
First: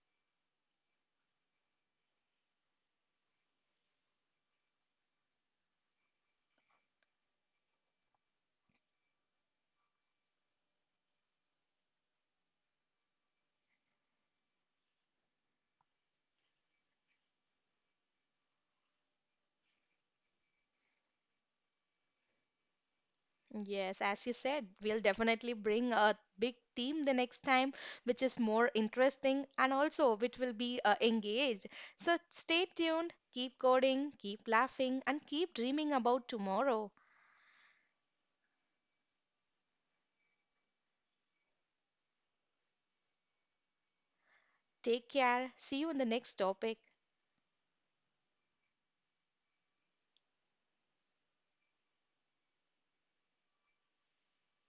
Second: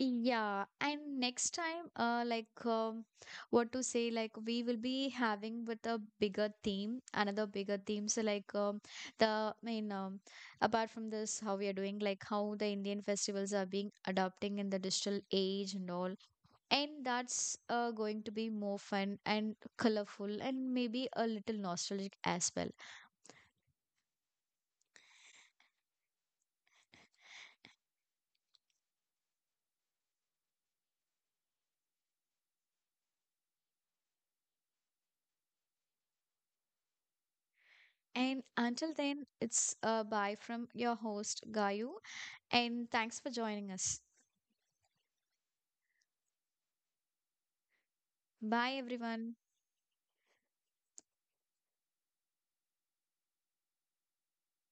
Speaker 1: Yeah, and next time, like, what to say, like, we will be having with bigger theme, another bigger theme. The, I mean, um, apart from this, how we are doing, like, how the Indian festivals are being adapting in the digital age and all, and that's going to be more fun and colorful and maybe a little nostalgic as well.
Speaker 2: Yes, as you said, we'll definitely bring a big theme the next time, which is more interesting and also which will be engaged. So stay tuned, keep coding, keep laughing, and keep dreaming about tomorrow.
Speaker 1: And until then, it's bye from your host, Gayu, and thanks for joining us.
Speaker 2: Take care. See you in the next topic.
Speaker 1: Bye, everyone.